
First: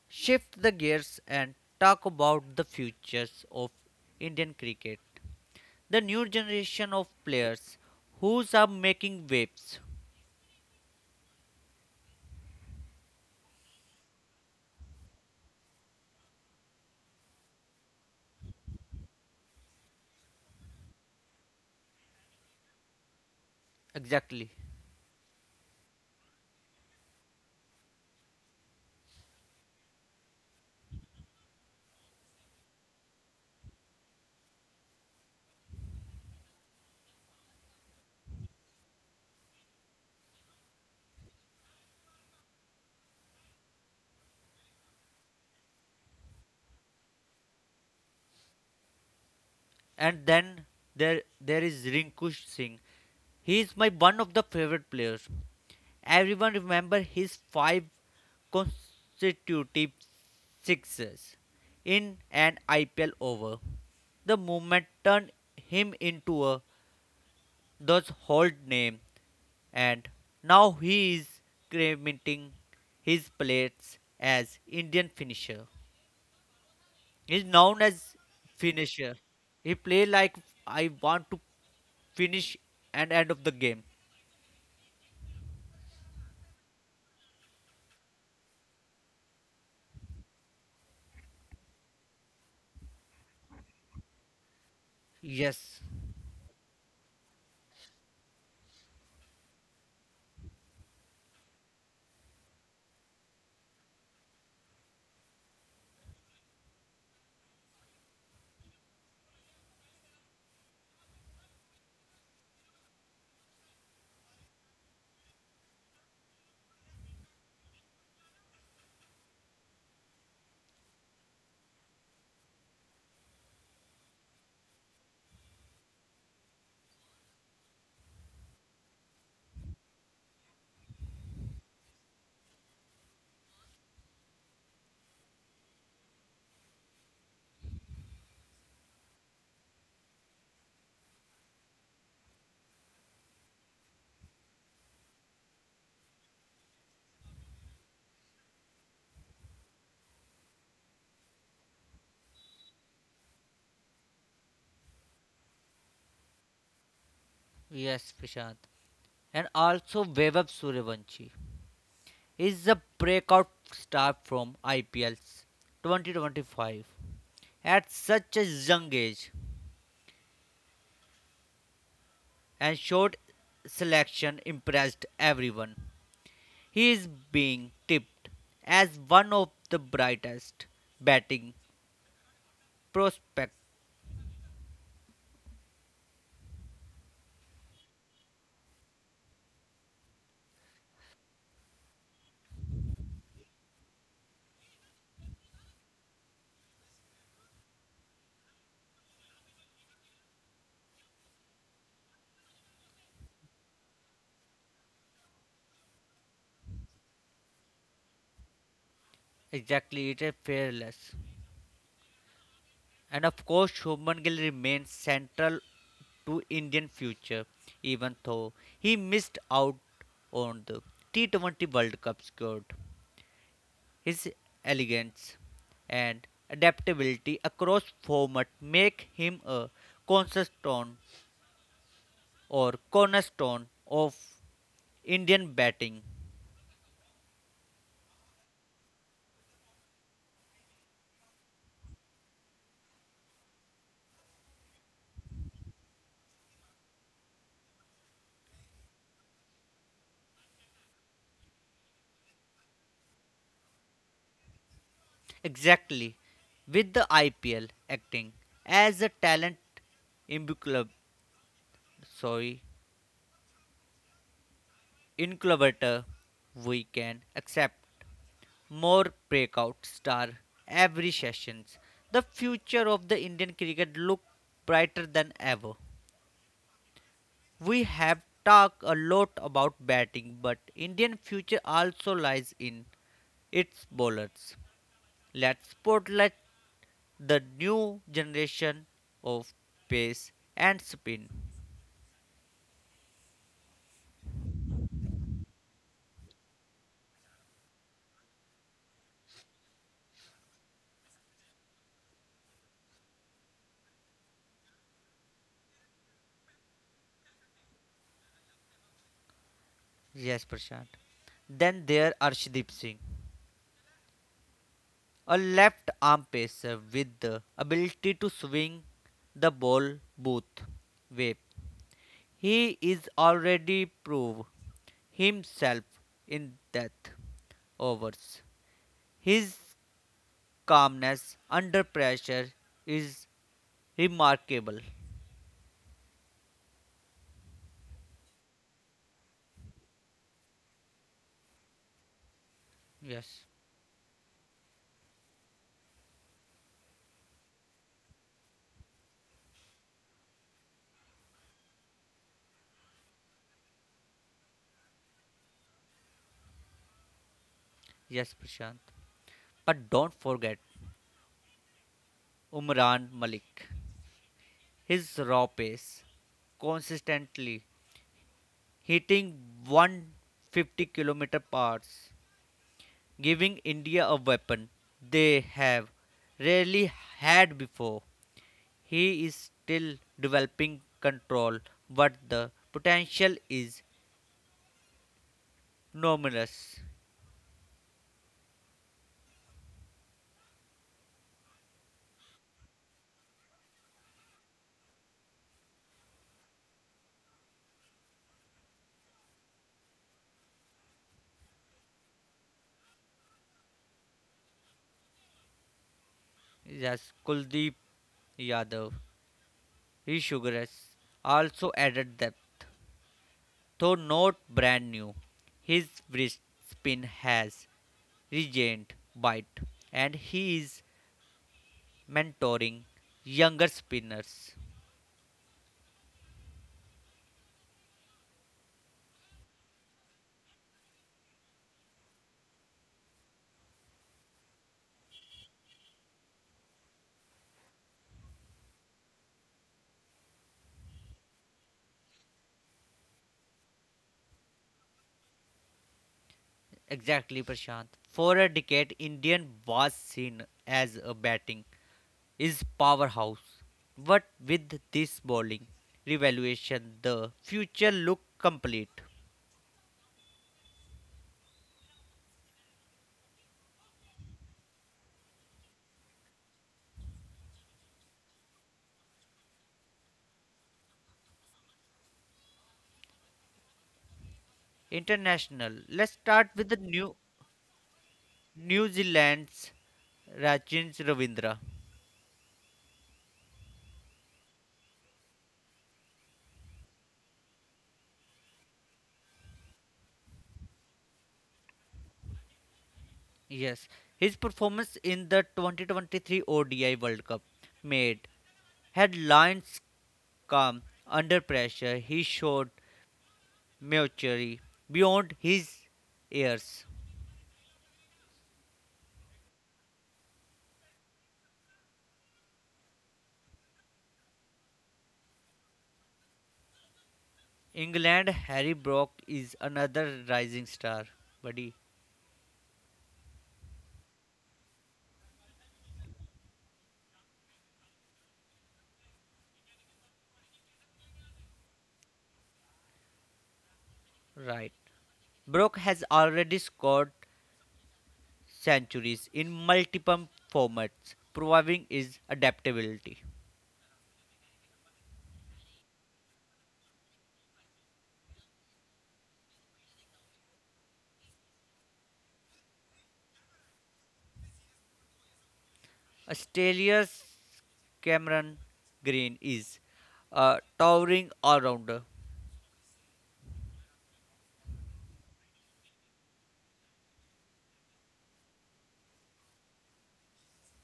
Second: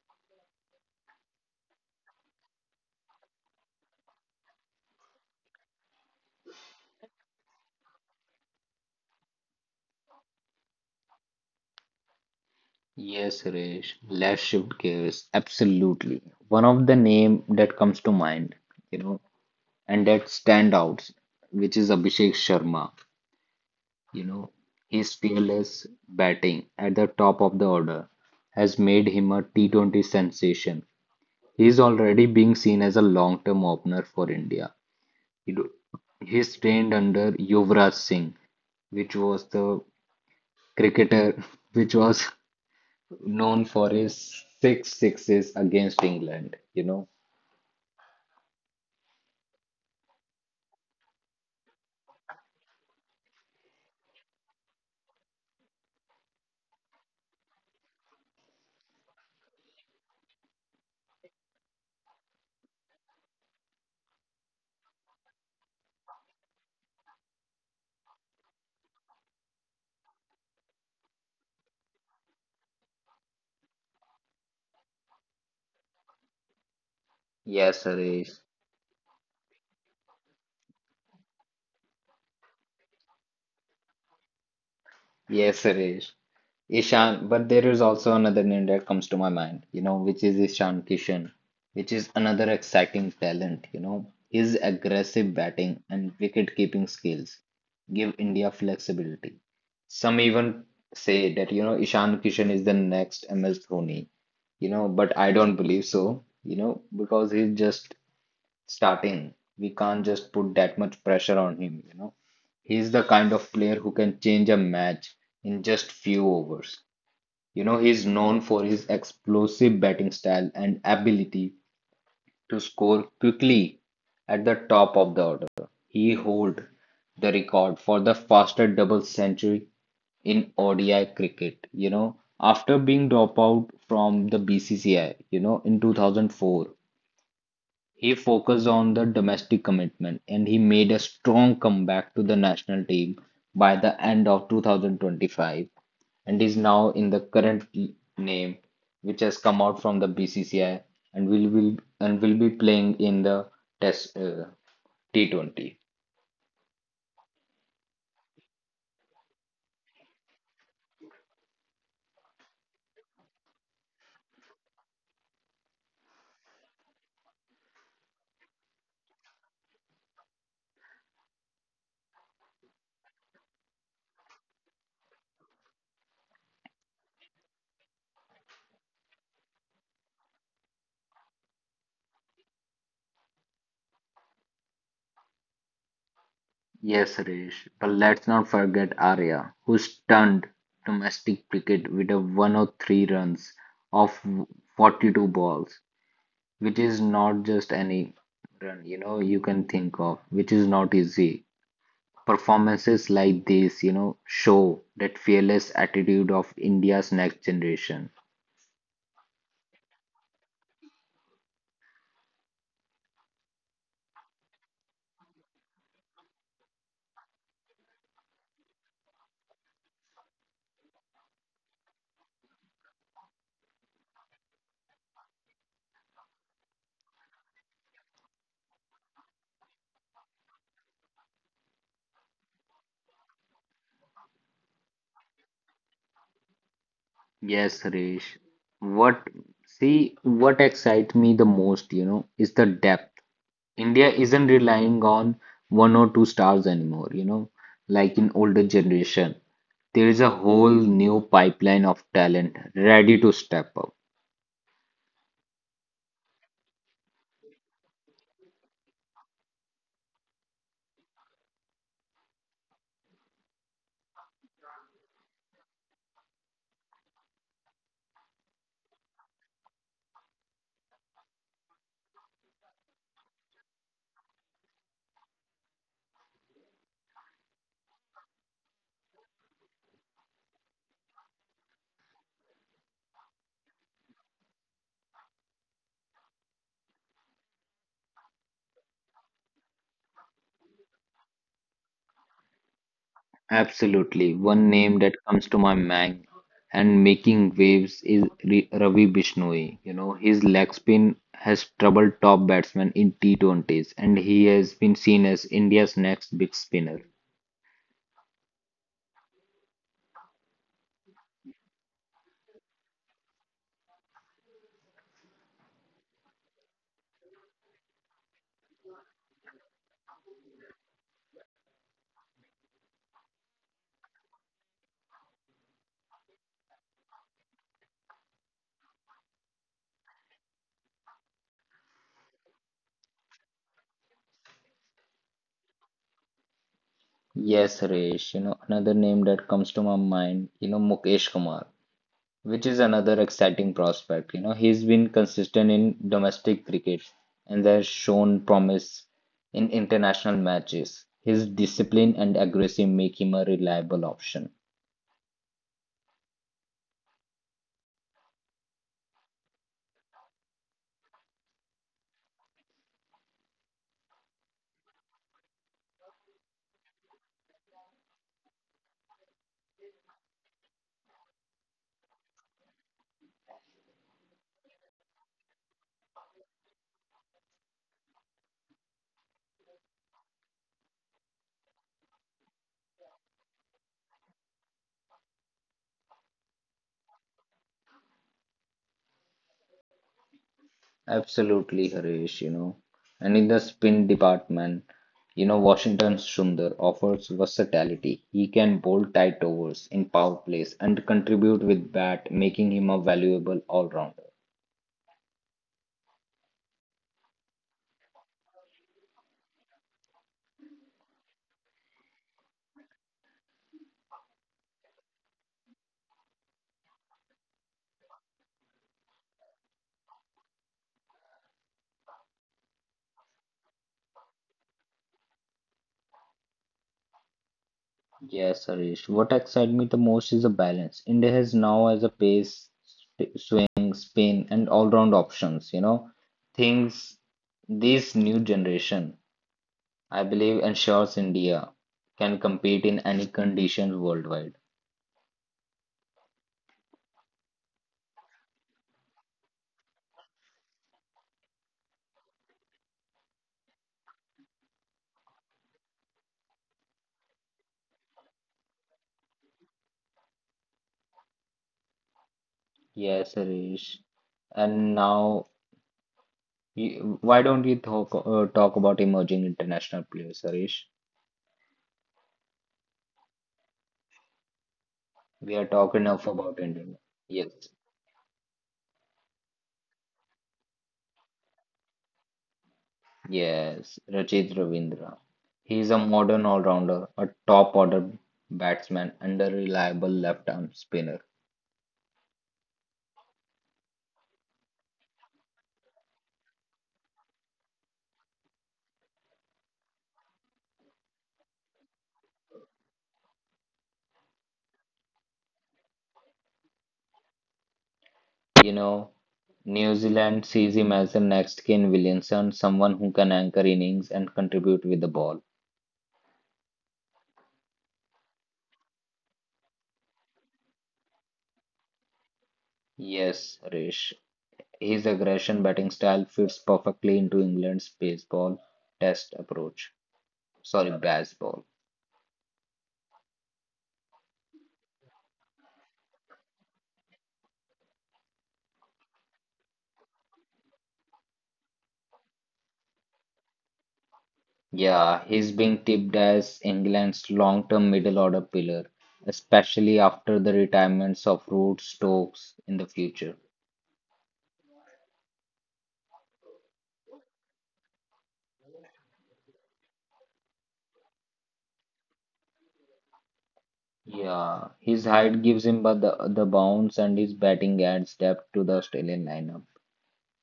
Speaker 1: shift the gears and talk about the futures of Indian cricket. The new generation of players who's are making waves.
Speaker 2: Yes, Suresh, let's shift gears. Absolutely. One of the name that comes to mind, you know, and that standouts, which is Abhishek Sharma. You know,
Speaker 1: Exactly.
Speaker 2: his fearless batting at the top of the order has made him a T20 sensation. He is already being seen as a long-term opener for India. He, do, he is trained under Yuvraj Singh, which was the cricketer which was known for his six sixes against England. You know.
Speaker 1: And then there there is Rinku Singh. He is my one of the favorite players. Everyone remember his five consecutive sixes in an IPL over. The moment turned him into a thus old name, and now he is cremating his plates as Indian finisher. He's known
Speaker 2: Yes,
Speaker 1: as
Speaker 2: Harish.
Speaker 1: finisher. He play like I want to finish and end of the game.
Speaker 2: Yes, Suresh. But there is also another name that comes to my mind, you know, which is Ishan Kishan, which is another exciting talent, you know. His aggressive
Speaker 1: Yes,
Speaker 2: batting and wicket keeping skills give India flexibility. Some even say that, you know, Ishan Kishan is the next MS Dhoni, you know, but I don't believe so, you know, because he's just starting. We can't just put that much pressure on him, you know. He's the kind of player who can change a match in just few overs. You know, he's known for his explosive batting style and ability to score quickly at the top of the order. He holds the record for the fastest double century in ODI cricket, you know, after being dropped out from the BCCI, you know, in 2004. He focused on the domestic commitment and he made a strong comeback to the national team by the end of 2025 and is now in the current name which has come out from the BCCI and will be playing in the test T20.
Speaker 1: yes, Prashant. And also Vaibhav Suryavanshi is a breakout star from IPL's 2025. At such a young age, and short selection impressed everyone. He is being tipped as one of the brightest batting prospects.
Speaker 2: Yes, Rish, but let's not forget Arya who stunned domestic cricket with a 103 runs off 42 balls which is not just any run, you know, you can think of, which is not easy. Performances like this, you know, show that fearless attitude of India's next generation.
Speaker 1: Exactly, it is fearless. And of course, Shubman Gill remains central to Indian future, even though he missed out on the T20 World Cup squad. His elegance and adaptability across format make him a cornerstone cornerstone of Indian batting.
Speaker 2: Yes, Harish. What what excites me the most, you know, is the depth. India isn't relying on one or two stars anymore, you know, like in older generation. There is a whole new pipeline of talent ready to step up.
Speaker 1: Exactly, with the IPL acting as a talent incubator, sorry, incubator, we can accept more breakout star every sessions. The future of the Indian cricket look brighter than ever. We have talked a lot about batting, but Indian future also lies in its bowlers. Let's spotlight the new generation of pace and spin.
Speaker 2: Absolutely. One name that comes to my mind and making waves is Ravi Bishnoi. You know, his leg spin has troubled top batsmen in T20s, and he has been seen as India's next big spinner.
Speaker 1: Yes, Prashant. Then there are Arshdeep Singh, a left arm pacer with the ability to swing the ball both ways. He is already proved himself in death overs. His calmness under pressure is remarkable.
Speaker 2: Yes, Suresh. You know, another name that comes to my mind, you know, Mukesh Kumar, which is
Speaker 1: Yes,
Speaker 2: another exciting prospect. You know, he's been consistent in domestic cricket and has shown promise in international matches. His discipline and aggression make him a reliable option.
Speaker 1: yes, Prashant. But don't forget Umran Malik. His raw pace, consistently hitting 150 km hours, giving India a weapon they have rarely had before. He is still developing control, but the potential is enormous.
Speaker 2: Absolutely, Harish, you know. And in the spin department, you know, Washington Sundar offers versatility. He can bowl tight overs in power plays and contribute with bat, making him a valuable all-rounder.
Speaker 1: Yes, Kuldeep Yadav, Rishugaras also added depth. Though not brand new, his wrist spin has regained bite and he is mentoring younger spinners.
Speaker 2: Yes, Harish. What excites me the most is the balance. India has now as a pace, swing, spin, and all-round options. You know, things this new generation, I believe, ensures India can compete in any conditions worldwide.
Speaker 1: Exactly, Prashant. For a decade, Indian was seen as a batting is powerhouse. But with this bowling revaluation, the future look complete.
Speaker 2: Yes, Harish. And now, you, why don't you talk talk about emerging international players, Harish?
Speaker 1: International.
Speaker 2: We
Speaker 1: Let's
Speaker 2: are
Speaker 1: start
Speaker 2: talking
Speaker 1: with the
Speaker 2: enough about
Speaker 1: new
Speaker 2: India. Yes.
Speaker 1: New Zealand's Rachin Ravindra.
Speaker 2: Yes, Rachit Ravindra. He is a modern all-rounder, a top-order batsman and a reliable left-arm spinner.
Speaker 1: Yes, his performance in the 2023 ODI World Cup made headlines calm under pressure. He showed maturity beyond his years.
Speaker 2: You know, New Zealand sees him as the next Kane Williamson, someone who can anchor innings and contribute with the ball.
Speaker 1: England Harry Brock is another rising star. Buddy,
Speaker 2: Yes, Rish. His aggression batting style fits perfectly into England's baseball test approach. Sorry, baseball.
Speaker 1: right. Brock has already scored centuries in multiple formats, proving his adaptability.
Speaker 2: Yeah, he's being tipped as England's long-term middle order pillar, especially after the retirements of Root Stokes in the future.
Speaker 1: Stelios Cameron Green is a towering all-rounder.
Speaker 2: Yeah, his height gives him but the bounce and his batting adds depth to the Australian lineup.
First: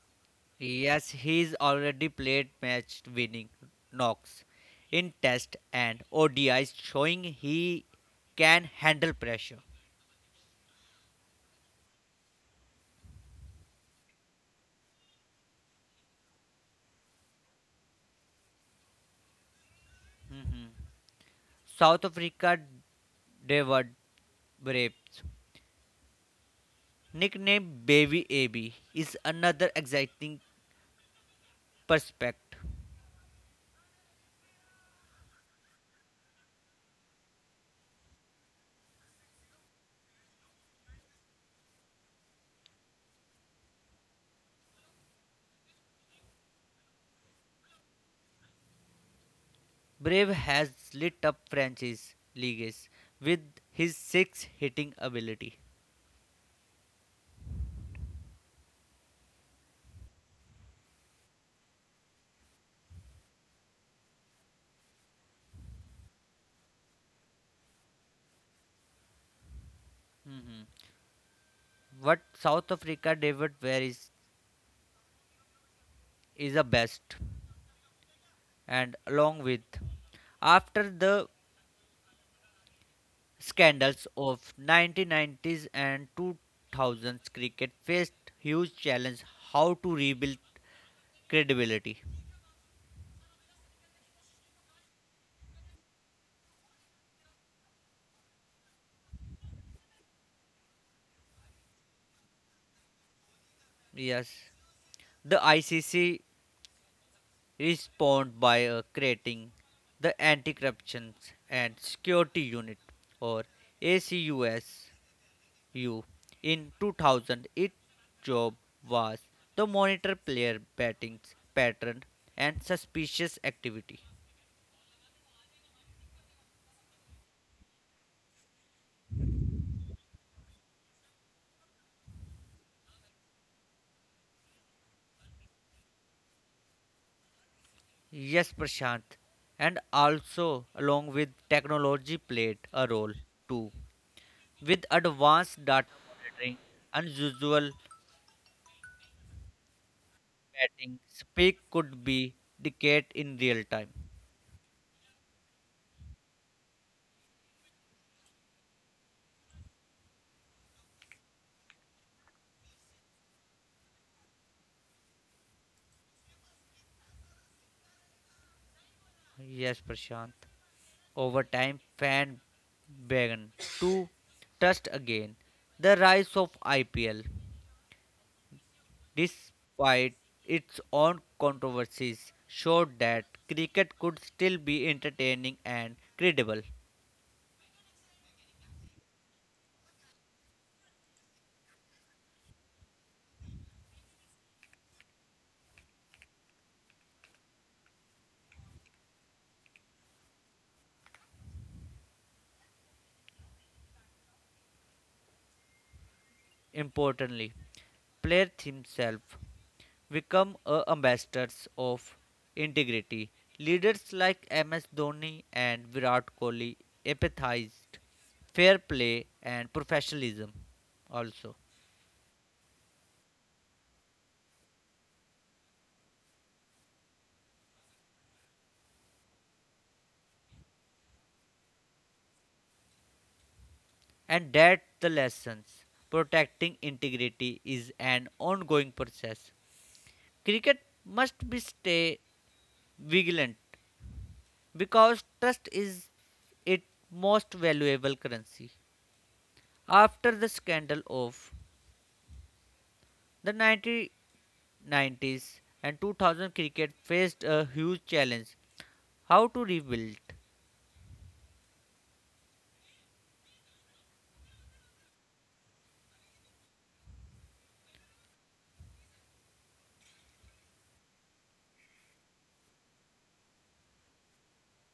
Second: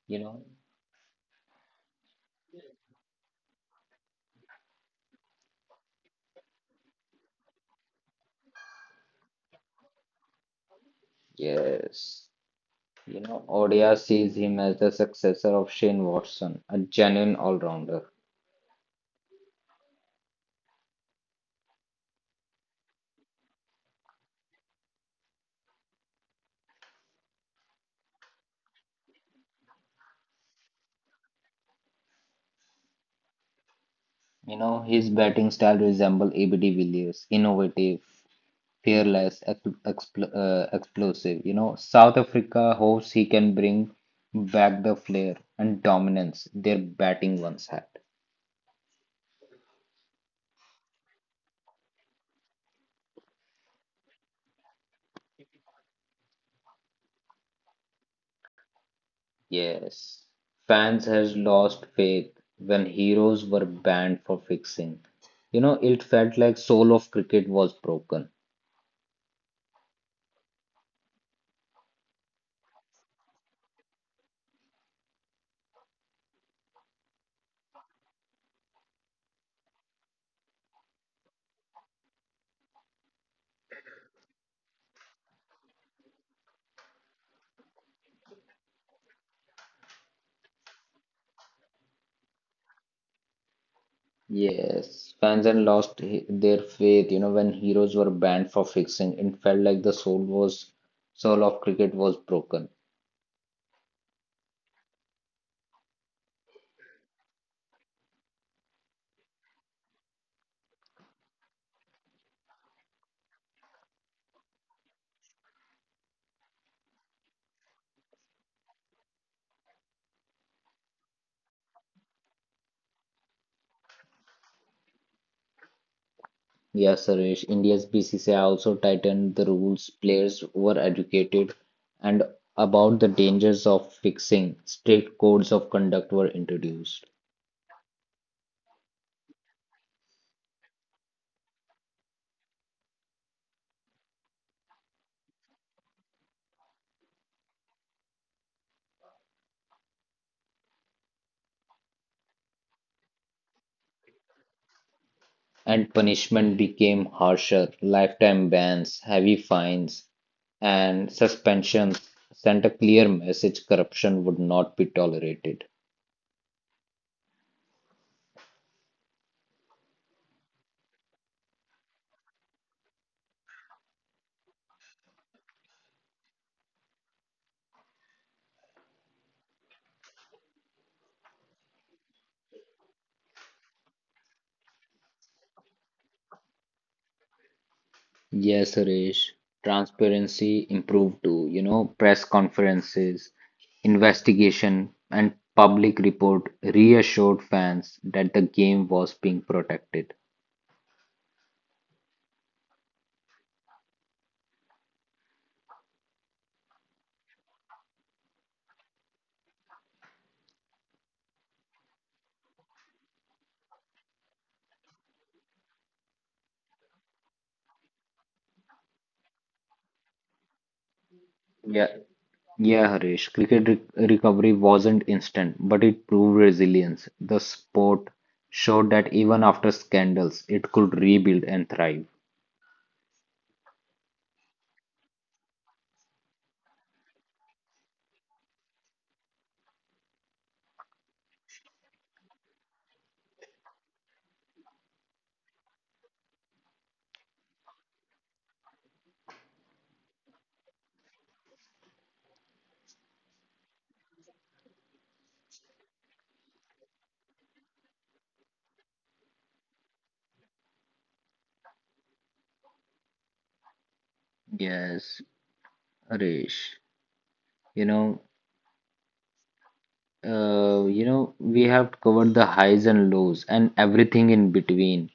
Speaker 2: You know,
Speaker 1: Yes, he's already played match-winning knocks in Test and ODIs, showing he can handle pressure.
Speaker 2: yes, you know, ODI sees him as the successor of Shane Watson, a genuine all-rounder.
Speaker 1: Mhm. South Africa David Braves, nicknamed Baby AB, is another exciting prospect.
Speaker 2: You know, his batting style resembles ABD Villiers, innovative, fearless, ex expl explosive. You know, South Africa hopes he can bring back the flair and dominance their batting once had.
Speaker 1: Brave has lit up franchise leagues with his six hitting ability.
Speaker 2: Yes, fans has lost faith when heroes were banned for fixing. You know, it felt like soul of cricket was broken.
Speaker 1: Hmm. What South Africa David Ware is the best, and along with after the scandals of 1990s and 2000s, cricket faced huge challenge how to rebuild credibility.
Speaker 2: Yes, fans had lost their faith. You know, when heroes were banned for fixing, it felt like the soul of cricket was broken.
Speaker 1: Yes, the ICC respond by creating the Anti-Corruption and Security Unit or ACUSU. In 2000, its job was to monitor player betting pattern and suspicious activity.
Speaker 2: Yes, Suresh, India's BCCI also tightened the rules. Players were educated and about the dangers of fixing. Strict codes of conduct were introduced,
Speaker 1: Yes, Prashant, and also along with technology played a role too, with advanced data monitoring, unusual betting, speak could be detected in real time.
Speaker 2: and punishment became harsher. Lifetime bans, heavy fines, and suspensions sent a clear message corruption would not be tolerated.
Speaker 1: Yes, Prashant. Over time, fan began to trust again the rise of IPL, despite its own controversies, showed that cricket could still be entertaining and credible.
Speaker 2: Yes, Suresh. Transparency improved too. You know, press conferences, investigation, and public report reassured fans that the game was being protected.
Speaker 1: Importantly, players himself become a ambassadors of integrity. Leaders like MS Dhoni and Virat Kohli empathized fair play and professionalism also.
Speaker 2: Yeah, yeah, Harish. Cricket recovery wasn't instant, but it proved resilience. The sport showed that even after scandals, it could rebuild and thrive.
Speaker 1: And that the lessons protecting integrity is an ongoing process. Cricket must be stay vigilant because trust is its most valuable currency. After the scandal of the 1990s and 2000 cricket faced a huge challenge how to rebuild.
Speaker 2: Yes, Harish. You know, you know, we have covered the highs and lows and everything in between,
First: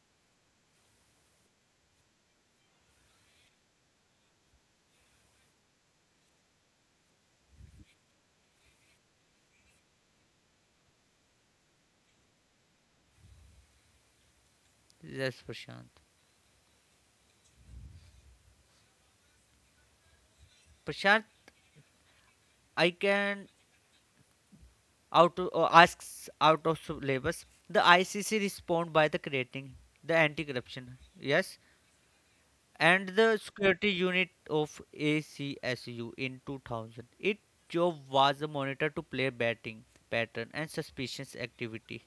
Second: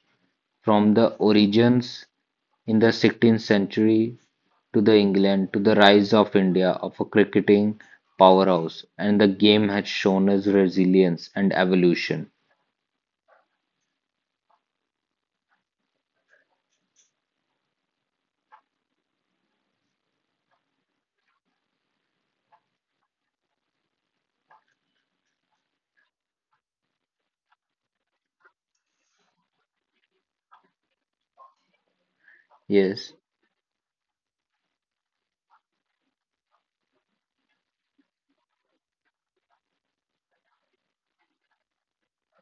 Speaker 2: from the origins in the 16th century to the England to the rise of India of a cricketing powerhouse, and the game has shown us resilience and evolution.
Speaker 1: Yes, Prashant. Prashant, I can out of, asks out of syllabus the ICC respond by the creating the anti corruption. Yes,
Speaker 2: Yes,
Speaker 1: and the security unit of ACSU in 2000, its job was a monitor to play batting pattern and suspicious activity.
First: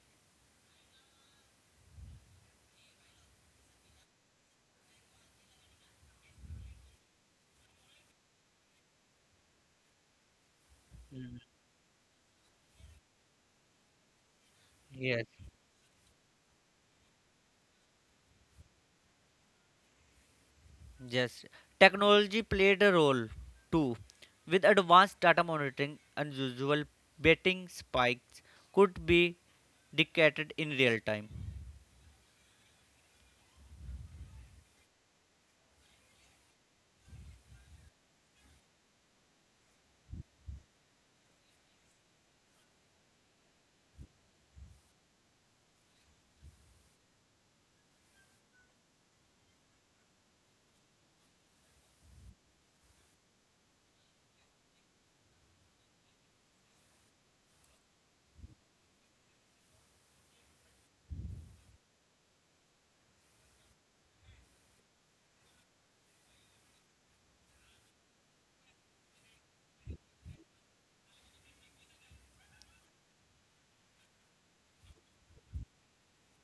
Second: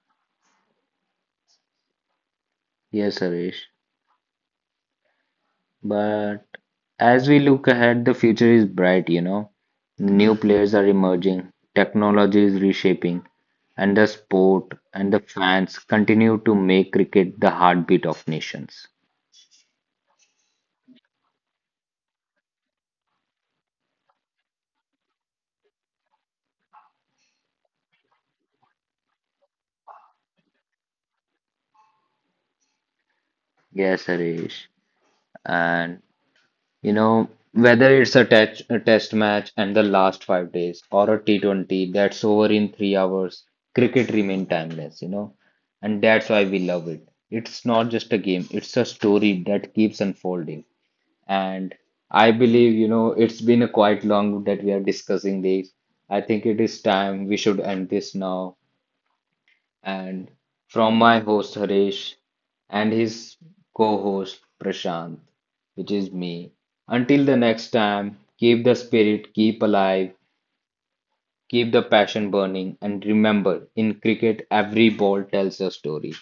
Speaker 2: yes, Harish. But as we look ahead, the future is bright, you know. New players are
Speaker 1: Mm.
Speaker 2: emerging, technology is reshaping, and the sport and the
Speaker 1: Yes.
Speaker 2: fans continue to make cricket the heartbeat of nations.
Speaker 1: Yes, technology played a role too, with advanced data monitoring. Unusual betting spikes could be detected in real time.
Speaker 2: Yes, Harish. And you know, whether it's a test match and the last 5 days or a T20 that's over in 3 hours, cricket remains timeless, you know, and that's why we love it. It's not just a game, it's a story that keeps unfolding. And I believe, you know, it's been a quite long that we are discussing this. I think it is time we should end this now. And from my host Harish and his co-host Prashant, which is me. Until the next time, keep the spirit, keep alive, keep the passion burning, and remember, in cricket, every ball tells a story.